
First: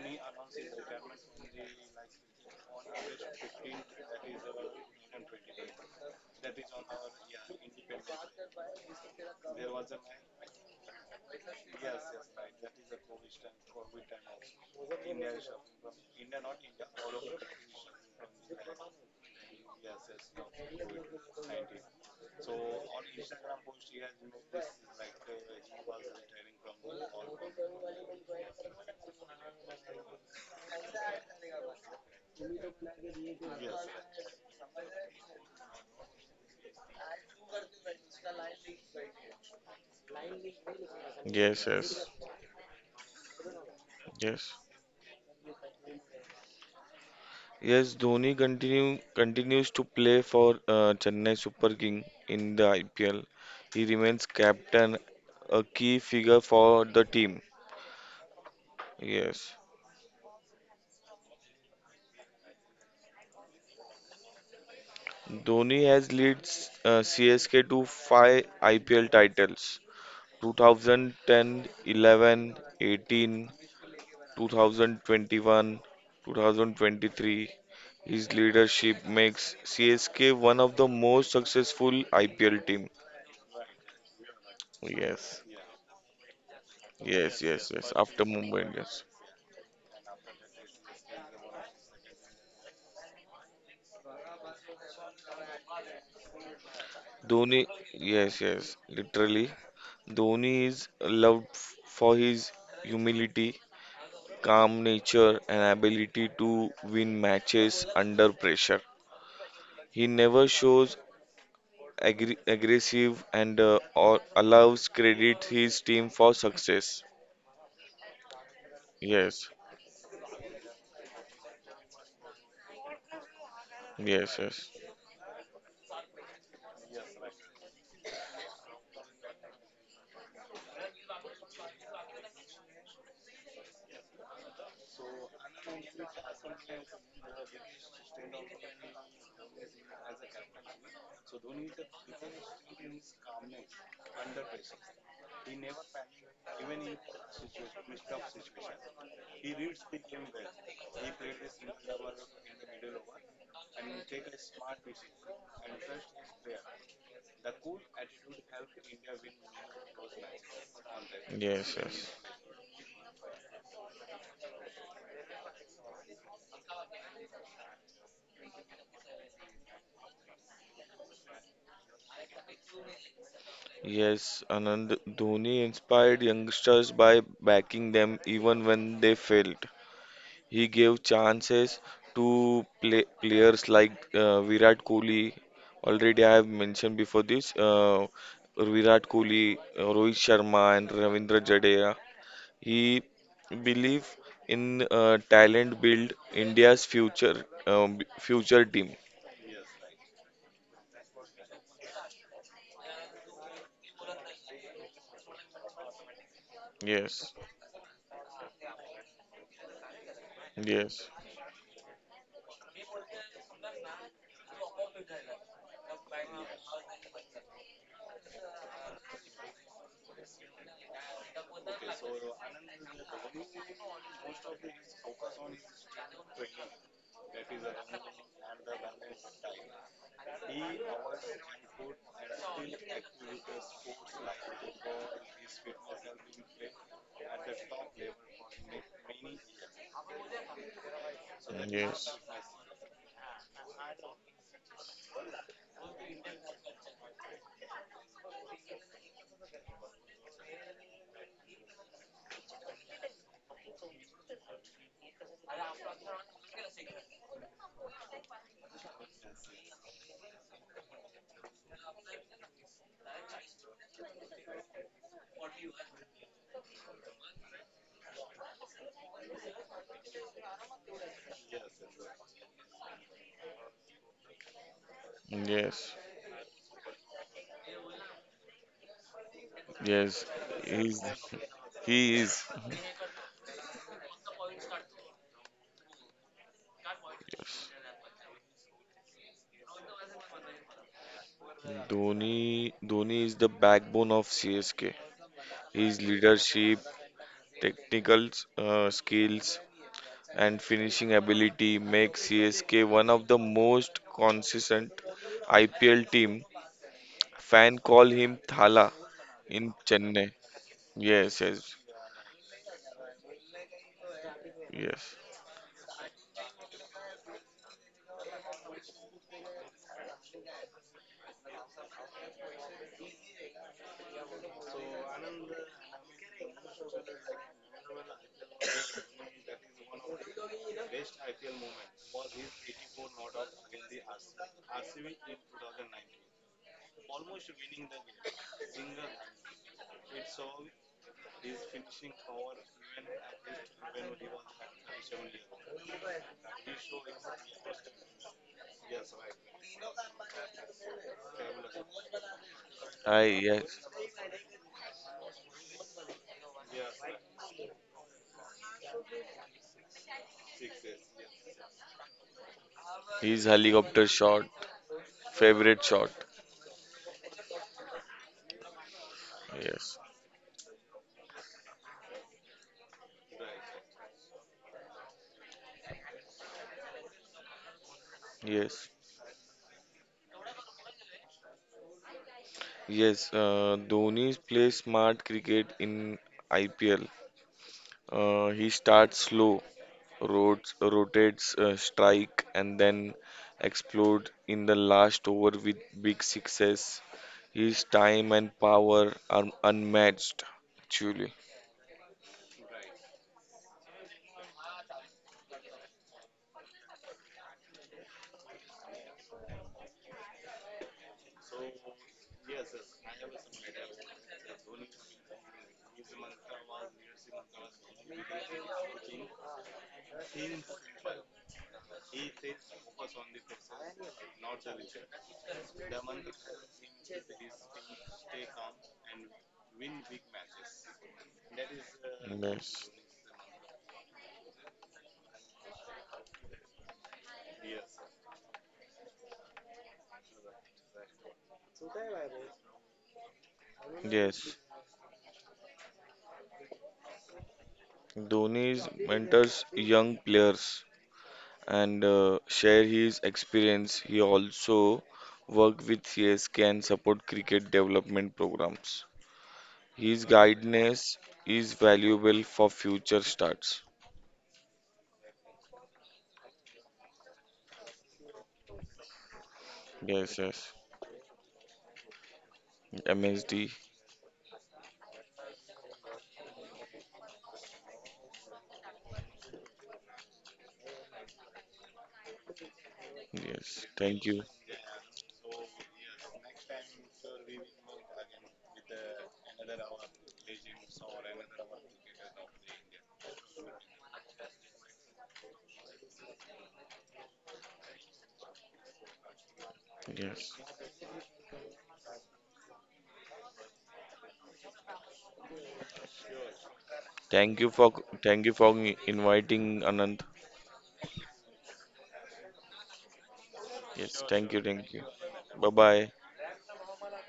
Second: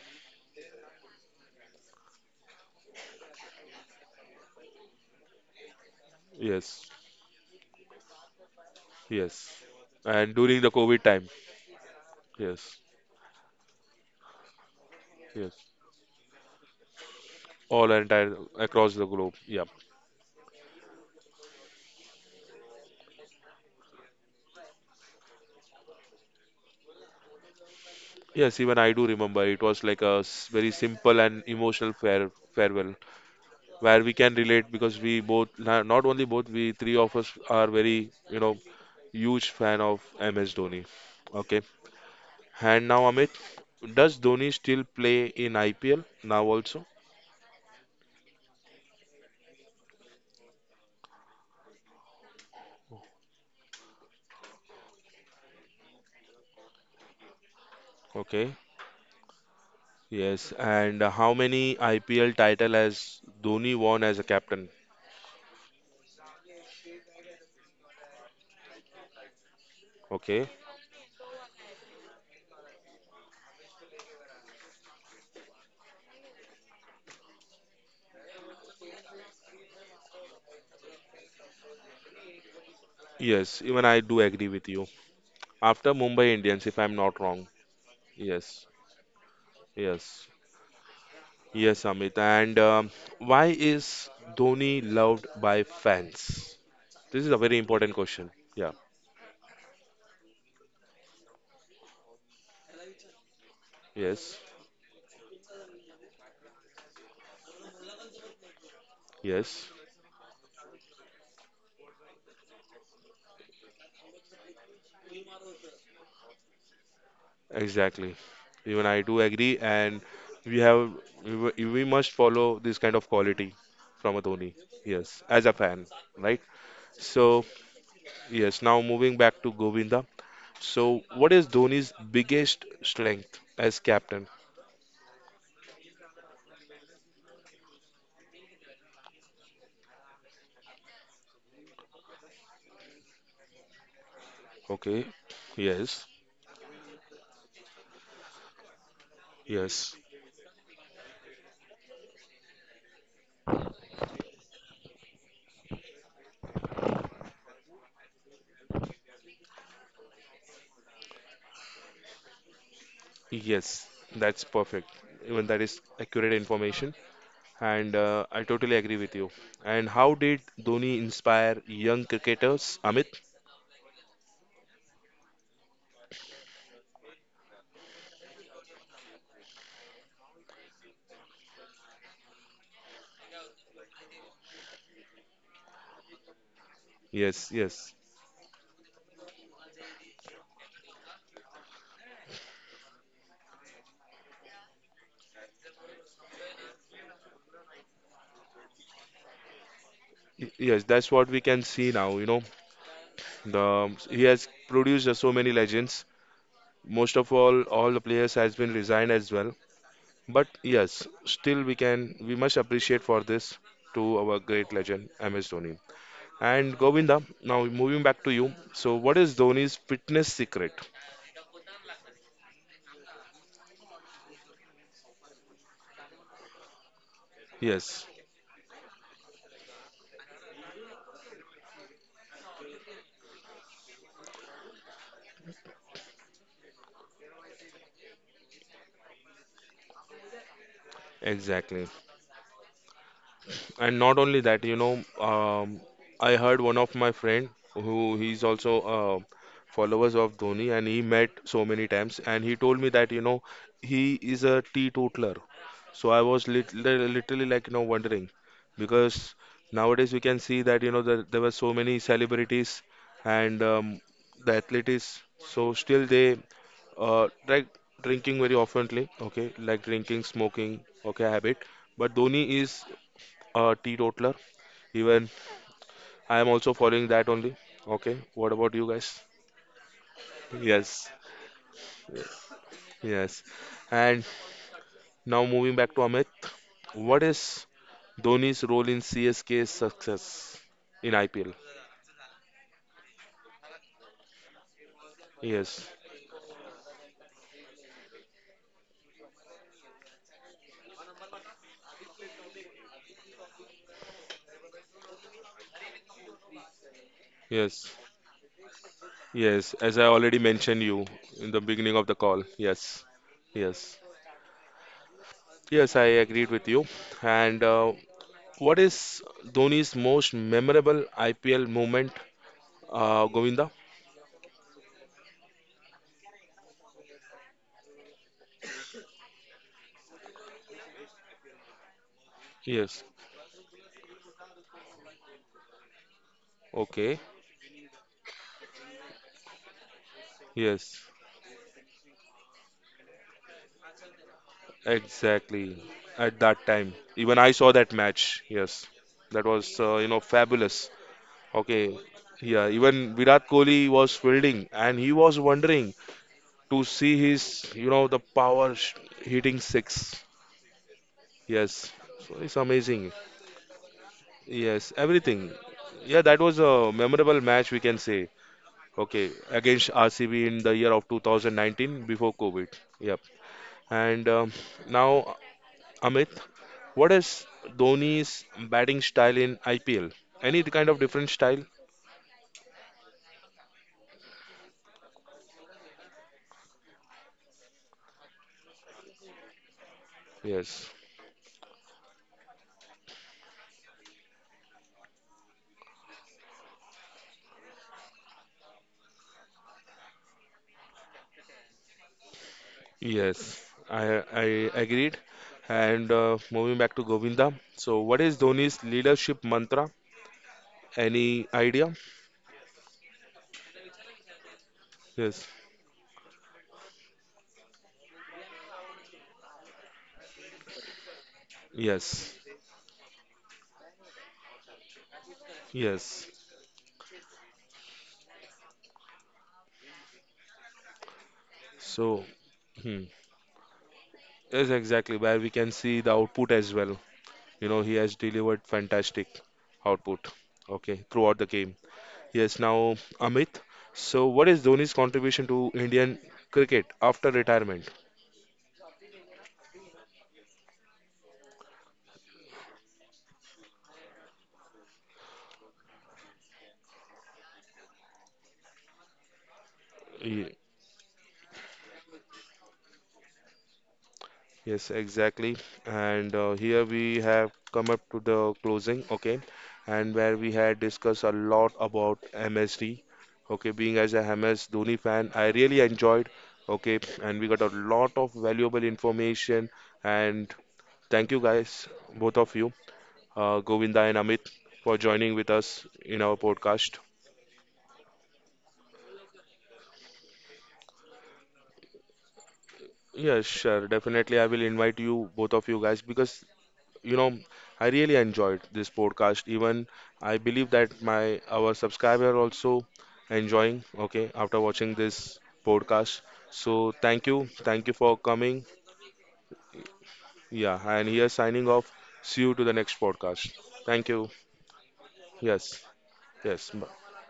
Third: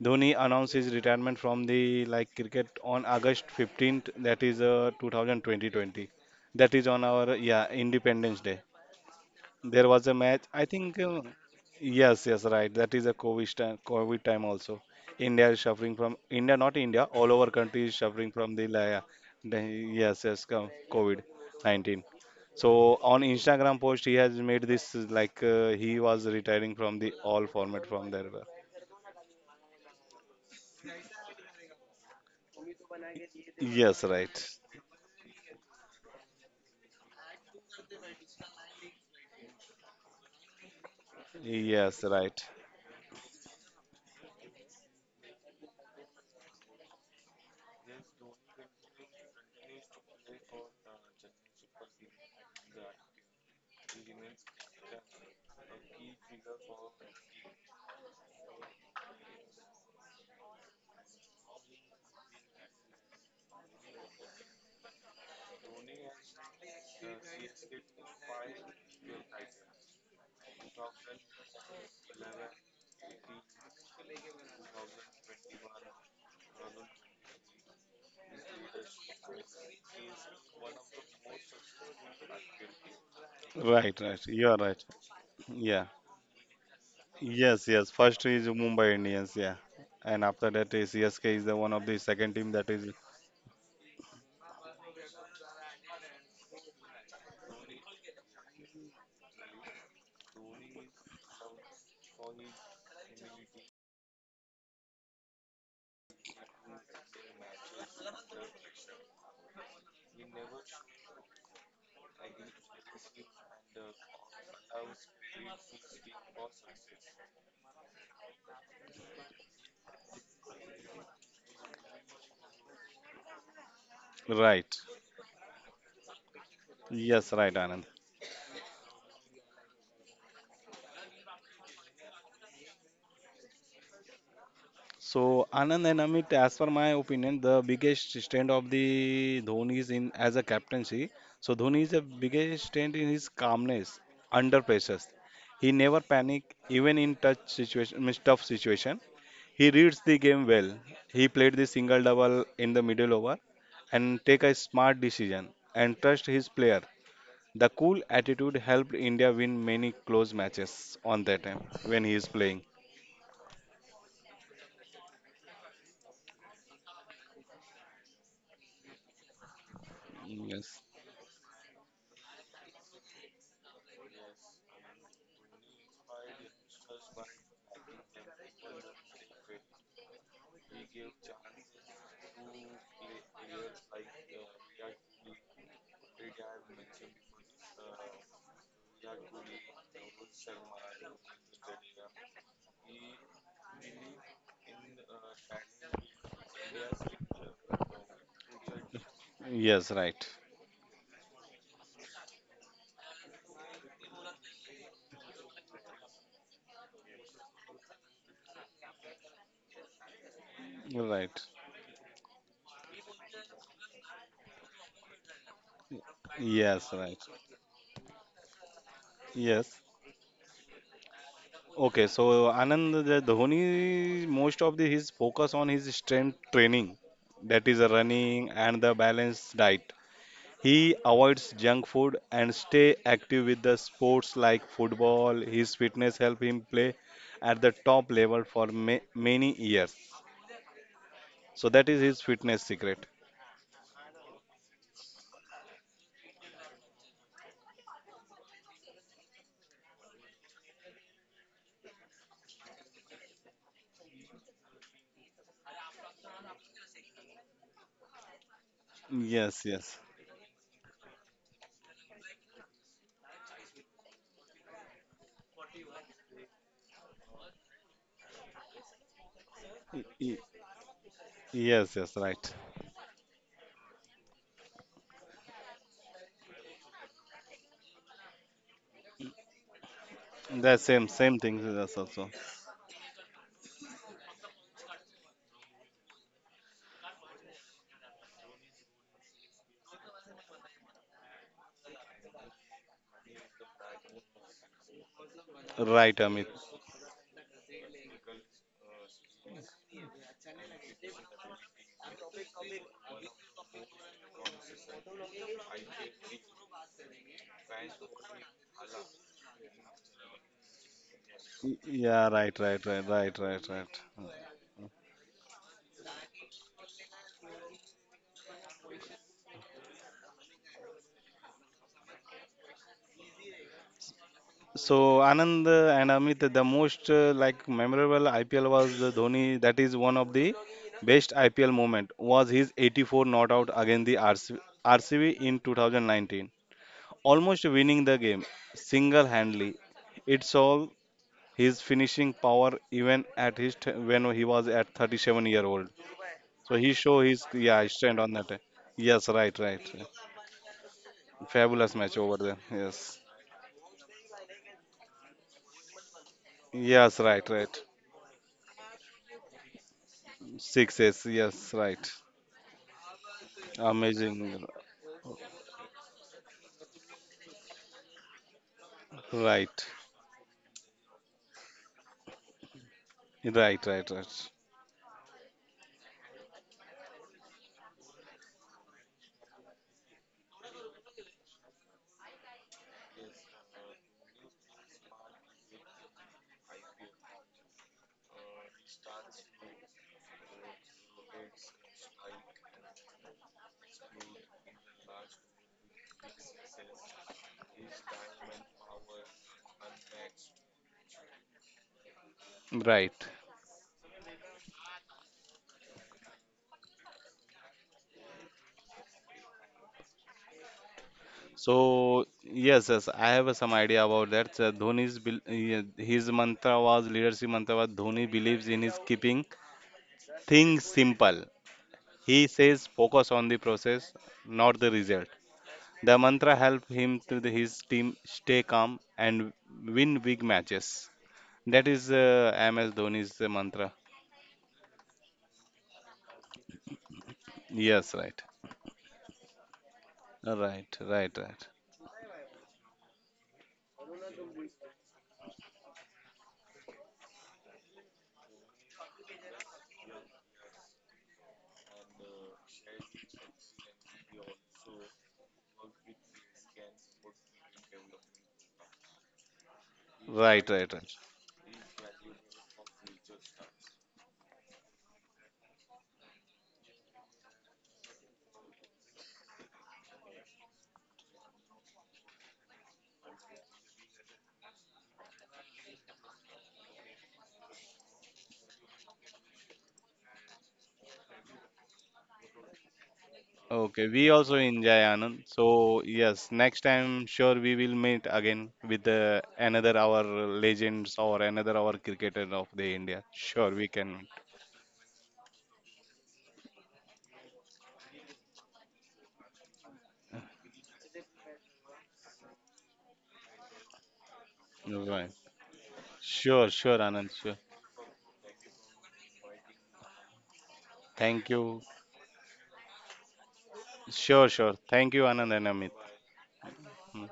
Speaker 3: Dhoni announced his retirement from the like cricket on August 15th, that is 2020, that
Speaker 1: yes,
Speaker 3: is on our, yeah, Independence Day.
Speaker 1: yes.
Speaker 3: There was a
Speaker 1: And
Speaker 3: match.
Speaker 1: during
Speaker 3: I
Speaker 1: the
Speaker 3: think,
Speaker 1: COVID time,
Speaker 3: yes, yes, right.
Speaker 1: yes,
Speaker 3: That is a COVID time also. India
Speaker 1: yes.
Speaker 3: is suffering from India, not India. All over country
Speaker 1: All
Speaker 3: is suffering
Speaker 1: entire
Speaker 3: from the
Speaker 1: across
Speaker 3: li-
Speaker 1: the globe.
Speaker 3: the-
Speaker 1: Yeah.
Speaker 3: yes, yes, co- COVID 19. So on Instagram post, he has made this like he was retiring from the all format from there.
Speaker 1: Yes, even I do remember. It was like very simple and emotional farewell, where
Speaker 3: Yes,
Speaker 1: we can
Speaker 3: right.
Speaker 1: relate because we both, not only both, we three of us are very, you know, huge fan of MS Dhoni. Okay.
Speaker 2: yes,
Speaker 3: Yes,
Speaker 2: yes,
Speaker 3: right.
Speaker 1: And now, Amit, does Dhoni
Speaker 2: yes.
Speaker 1: still play in IPL now also?
Speaker 2: Yes, Dhoni continues to play for Chennai Super King in the IPL. He remains captain, a key figure for the team.
Speaker 1: Okay.
Speaker 2: Yes.
Speaker 1: Yes, and how many IPL title has Dhoni won as a captain?
Speaker 2: Dhoni has leads CSK to five IPL titles
Speaker 1: Okay.
Speaker 2: 2010, 11, 18, 2021, 2023. His leadership makes CSK one of the most successful IPL team.
Speaker 1: Yes, even I
Speaker 3: Right,
Speaker 1: do
Speaker 3: right.
Speaker 1: agree
Speaker 3: You are
Speaker 1: with
Speaker 3: right.
Speaker 1: you.
Speaker 2: Yes,
Speaker 3: Yeah.
Speaker 1: After Mumbai Indians, if I'm not
Speaker 2: yes,
Speaker 1: wrong.
Speaker 3: Yes,
Speaker 2: yes, yes.
Speaker 3: yes.
Speaker 2: After
Speaker 3: First is
Speaker 1: Yes,
Speaker 2: Mumbai
Speaker 3: Mumbai
Speaker 2: Indians,
Speaker 3: Indians, yeah. And
Speaker 1: yes,
Speaker 3: after that is CSK is the one
Speaker 1: yes,
Speaker 3: of the
Speaker 1: Amit.
Speaker 3: second team
Speaker 1: And
Speaker 3: that is
Speaker 1: why is Dhoni loved by fans? This is a
Speaker 2: Dhoni,
Speaker 1: very important question.
Speaker 2: yes,
Speaker 1: Yeah.
Speaker 2: yes, literally. Dhoni, is loved for his humility,
Speaker 1: Yes.
Speaker 2: calm nature, and ability to win matches under pressure.
Speaker 1: Yes.
Speaker 2: He never shows aggressive and or allows credit his team for success.
Speaker 1: Exactly. Even I do
Speaker 2: Yes,
Speaker 1: agree, and we have we must follow this kind of quality from a
Speaker 2: yes,
Speaker 1: Dhoni.
Speaker 2: yes,
Speaker 3: right.
Speaker 1: Yes, as a fan, right?
Speaker 3: Yes,
Speaker 1: So
Speaker 3: right, Anand.
Speaker 1: yes, now moving back to Govinda. So, what is Dhoni's biggest strength as captain?
Speaker 3: So Anand and Amit, as per my opinion, the biggest strength of the Dhoni is in as a captaincy. So Dhoni is the biggest strength in his calmness under
Speaker 1: Okay.
Speaker 3: pressures. He never
Speaker 1: Yes.
Speaker 3: panic even in touch situation, means tough situation. He
Speaker 1: Yes.
Speaker 3: reads the game well. He played the single double in the middle over and take a smart decision and trust his player. The cool attitude helped India win many close matches on that time
Speaker 2: yes,
Speaker 3: when
Speaker 2: yes.
Speaker 3: he is playing.
Speaker 1: Yes. That's perfect. Even that is accurate information. And I totally agree with you. And how did
Speaker 3: Yes.
Speaker 1: Dhoni inspire young cricketers, Amit?
Speaker 2: Yes, Anand Dhoni inspired youngsters by backing them even when they failed. He gave chances players like Virat Kohli. Already, I have mentioned before
Speaker 1: Yes,
Speaker 2: this
Speaker 1: yes.
Speaker 2: Virat Kohli, Rohit Sharma, and Ravindra Jadeja. He believe in talent build India's future team.
Speaker 3: Yes, right.
Speaker 1: Yes, that's what we can see now, you know. The he has produced so many legends. Most of
Speaker 2: Yes,
Speaker 1: all the players has been resigned as well. But yes,
Speaker 2: yes,
Speaker 3: Right.
Speaker 1: still we can we must appreciate for this to our great legend MS Dhoni. And
Speaker 3: Yes,
Speaker 1: Govinda,
Speaker 3: right.
Speaker 1: now moving back to you. So what is Dhoni's
Speaker 3: Yes.
Speaker 1: fitness secret?
Speaker 3: Okay, so Anand, the Dhoni, most of the, his focus on his strength training, that is the
Speaker 1: Yes,
Speaker 3: running and the balanced diet. He avoids junk food and stay active with the sports like football. His fitness help him play at the top level for ma many years. So
Speaker 1: exactly.
Speaker 3: that is
Speaker 2: yes,
Speaker 3: his fitness secret.
Speaker 1: And not only that, you know, I heard one of my friend who he's also followers of Dhoni and he met so many times and he told me that, you know, he is a teetotaler. So I was literally like you know wondering because
Speaker 3: Yes, yes.
Speaker 1: nowadays we can see that you know that there were so many celebrities and the athletes. So still they like drinking very oftenly. Okay, like
Speaker 3: Y-
Speaker 1: drinking,
Speaker 3: y-
Speaker 1: smoking. Okay, habit.
Speaker 3: yes,
Speaker 1: But
Speaker 3: yes,
Speaker 1: Dhoni
Speaker 3: right.
Speaker 1: is a teetotaler. Even
Speaker 2: yes,
Speaker 1: I am also following that only. Okay, what about you guys?
Speaker 2: yes.
Speaker 3: The
Speaker 2: He's,
Speaker 1: Yes,
Speaker 3: same thing with us
Speaker 2: he
Speaker 3: also.
Speaker 2: is.
Speaker 1: yes. And now moving back to Amit, what is
Speaker 2: Yes.
Speaker 1: Dhoni's role in CSK's success in IPL?
Speaker 2: Dhoni is the backbone of CSK.
Speaker 1: Yes,
Speaker 2: His
Speaker 3: Right, Amit.
Speaker 2: leadership, technical skills, and finishing ability make CSK one of the most consistent IPL team. Fan
Speaker 1: yes,
Speaker 2: call him Thala in
Speaker 1: yes. As I
Speaker 2: Chennai.
Speaker 1: already mentioned you
Speaker 2: Yes,
Speaker 1: in the
Speaker 2: yes,
Speaker 3: Y-
Speaker 1: beginning of the
Speaker 3: yeah,
Speaker 1: call.
Speaker 3: right, right,
Speaker 1: Yes,
Speaker 3: right, right, right, right.
Speaker 1: yes,
Speaker 2: yes.
Speaker 1: yes. I agreed with you. And what is Dhoni's most memorable IPL moment, Govinda?
Speaker 3: So Anand and Amit, the most like memorable IPL was the Dhoni. That is one of the best IPL moment was his
Speaker 1: Yes.
Speaker 3: 84 not out against the RC, RCB in 2019,
Speaker 1: Okay.
Speaker 3: almost winning the game single-handedly. It saw
Speaker 1: Yes.
Speaker 3: his finishing power even at his t- when he was at 37-year
Speaker 1: Exactly.
Speaker 3: old,
Speaker 1: At that
Speaker 3: so
Speaker 1: time,
Speaker 3: he show
Speaker 1: even
Speaker 3: his,
Speaker 1: I saw
Speaker 3: yeah,
Speaker 1: that
Speaker 3: strength on
Speaker 1: match.
Speaker 3: that.
Speaker 1: Yes,
Speaker 3: Yes,
Speaker 1: that
Speaker 3: right,
Speaker 1: was
Speaker 3: right,
Speaker 1: fabulous. Okay,
Speaker 3: fabulous match over there,
Speaker 1: yeah, even
Speaker 2: I
Speaker 3: yes,
Speaker 1: Virat
Speaker 2: Yes.
Speaker 1: Kohli was fielding and he was wondering to see
Speaker 3: yes,
Speaker 1: his,
Speaker 3: right, right,
Speaker 1: you know, the hitting six.
Speaker 3: six, yes,
Speaker 1: Yes,
Speaker 3: right,
Speaker 1: so it's amazing.
Speaker 2: His helicopter
Speaker 3: amazing,
Speaker 2: shot,
Speaker 1: Yes, everything.
Speaker 2: favorite shot.
Speaker 1: Yeah, that was a memorable match, we can say. Okay,
Speaker 3: right
Speaker 1: against
Speaker 2: Yes,
Speaker 1: RCB in the year of 2019 before COVID. Yep.
Speaker 3: right right
Speaker 1: And
Speaker 3: right
Speaker 1: now, Amit, what is Dhoni's
Speaker 2: yes,
Speaker 1: batting style in IPL? Any kind of different style?
Speaker 2: yes. Dhoni's play smart cricket in IPL. He starts slow, rotates,
Speaker 1: Yes.
Speaker 2: rotates uh, strike, and then explode in the last over with big success. His time and power are unmatched, actually.
Speaker 3: right
Speaker 1: Yes, I agreed. And moving back to Govinda. So, what is Dhoni's leadership mantra? Any
Speaker 3: so
Speaker 1: idea?
Speaker 3: yes, yes, I have some idea about that. So Dhoni's bel-
Speaker 1: Yes,
Speaker 3: yeah, his mantra was, leadership mantra was, Dhoni believes in his keeping things simple.
Speaker 1: yes,
Speaker 3: He says focus on the process, not the result. The
Speaker 1: yes.
Speaker 3: mantra helped him to the, his team stay calm and win big matches. That is
Speaker 1: So,
Speaker 2: Yes,
Speaker 3: MS
Speaker 1: hmm,
Speaker 3: Dhoni's mantra.
Speaker 1: yes, exactly where we can see the output as well. You know, he
Speaker 3: Yes,
Speaker 1: has
Speaker 3: right.
Speaker 1: delivered fantastic output.
Speaker 3: Right,
Speaker 1: Okay,
Speaker 3: right,
Speaker 1: throughout the
Speaker 3: right.
Speaker 1: game. Yes, now Amit. So, what
Speaker 2: yes.
Speaker 1: is Dhoni's contribution to Indian cricket after retirement?
Speaker 2: Dhoni's mentors young players and share his experience. He also work with CSK and support cricket development programs. His
Speaker 3: Right, right, right.
Speaker 2: guidance is valuable for future starts.
Speaker 1: Yes, exactly. And here we have come up to the closing, okay, and where
Speaker 2: Yes,
Speaker 1: we
Speaker 2: yes.
Speaker 1: had discussed a lot about MSD. Okay,
Speaker 2: MSD.
Speaker 1: being as a MS Dhoni fan, I really enjoyed, okay, and we got a lot of valuable information. And thank you guys, both of you,
Speaker 2: Yes.
Speaker 1: Govinda
Speaker 3: Okay,
Speaker 1: and
Speaker 2: Thank
Speaker 3: we
Speaker 2: you.
Speaker 1: Amit,
Speaker 3: also enjoy
Speaker 1: for joining
Speaker 3: Anand.
Speaker 1: with us
Speaker 3: So,
Speaker 1: in our
Speaker 3: yes, next
Speaker 1: podcast.
Speaker 3: time sure we will meet again with another our legends or another our cricketer of the India.
Speaker 1: Yes,
Speaker 3: Sure, we
Speaker 1: sure.
Speaker 3: can.
Speaker 1: Definitely, I will invite you, both of you guys, because you know I really enjoyed this podcast. Even I
Speaker 2: Yes.
Speaker 1: believe that my our subscriber also enjoying, okay, after watching
Speaker 3: Right.
Speaker 1: this podcast.
Speaker 3: Sure,
Speaker 1: So
Speaker 3: sure,
Speaker 1: thank
Speaker 3: Anand.
Speaker 1: you,
Speaker 3: Sure.
Speaker 2: Thank you
Speaker 1: thank
Speaker 2: for
Speaker 1: you for
Speaker 2: thank you
Speaker 1: coming.
Speaker 2: for inviting Anand.
Speaker 1: Yeah, and here
Speaker 3: Thank
Speaker 1: signing
Speaker 3: you.
Speaker 1: off, see you to the next podcast. Thank
Speaker 2: Yes.
Speaker 1: you.
Speaker 3: Sure,
Speaker 2: Thank you.
Speaker 3: sure.
Speaker 2: Thank you.
Speaker 3: Thank you, Anand and
Speaker 2: Bye
Speaker 1: Yes,
Speaker 3: Amit.
Speaker 2: bye.
Speaker 1: yes.
Speaker 3: Mm.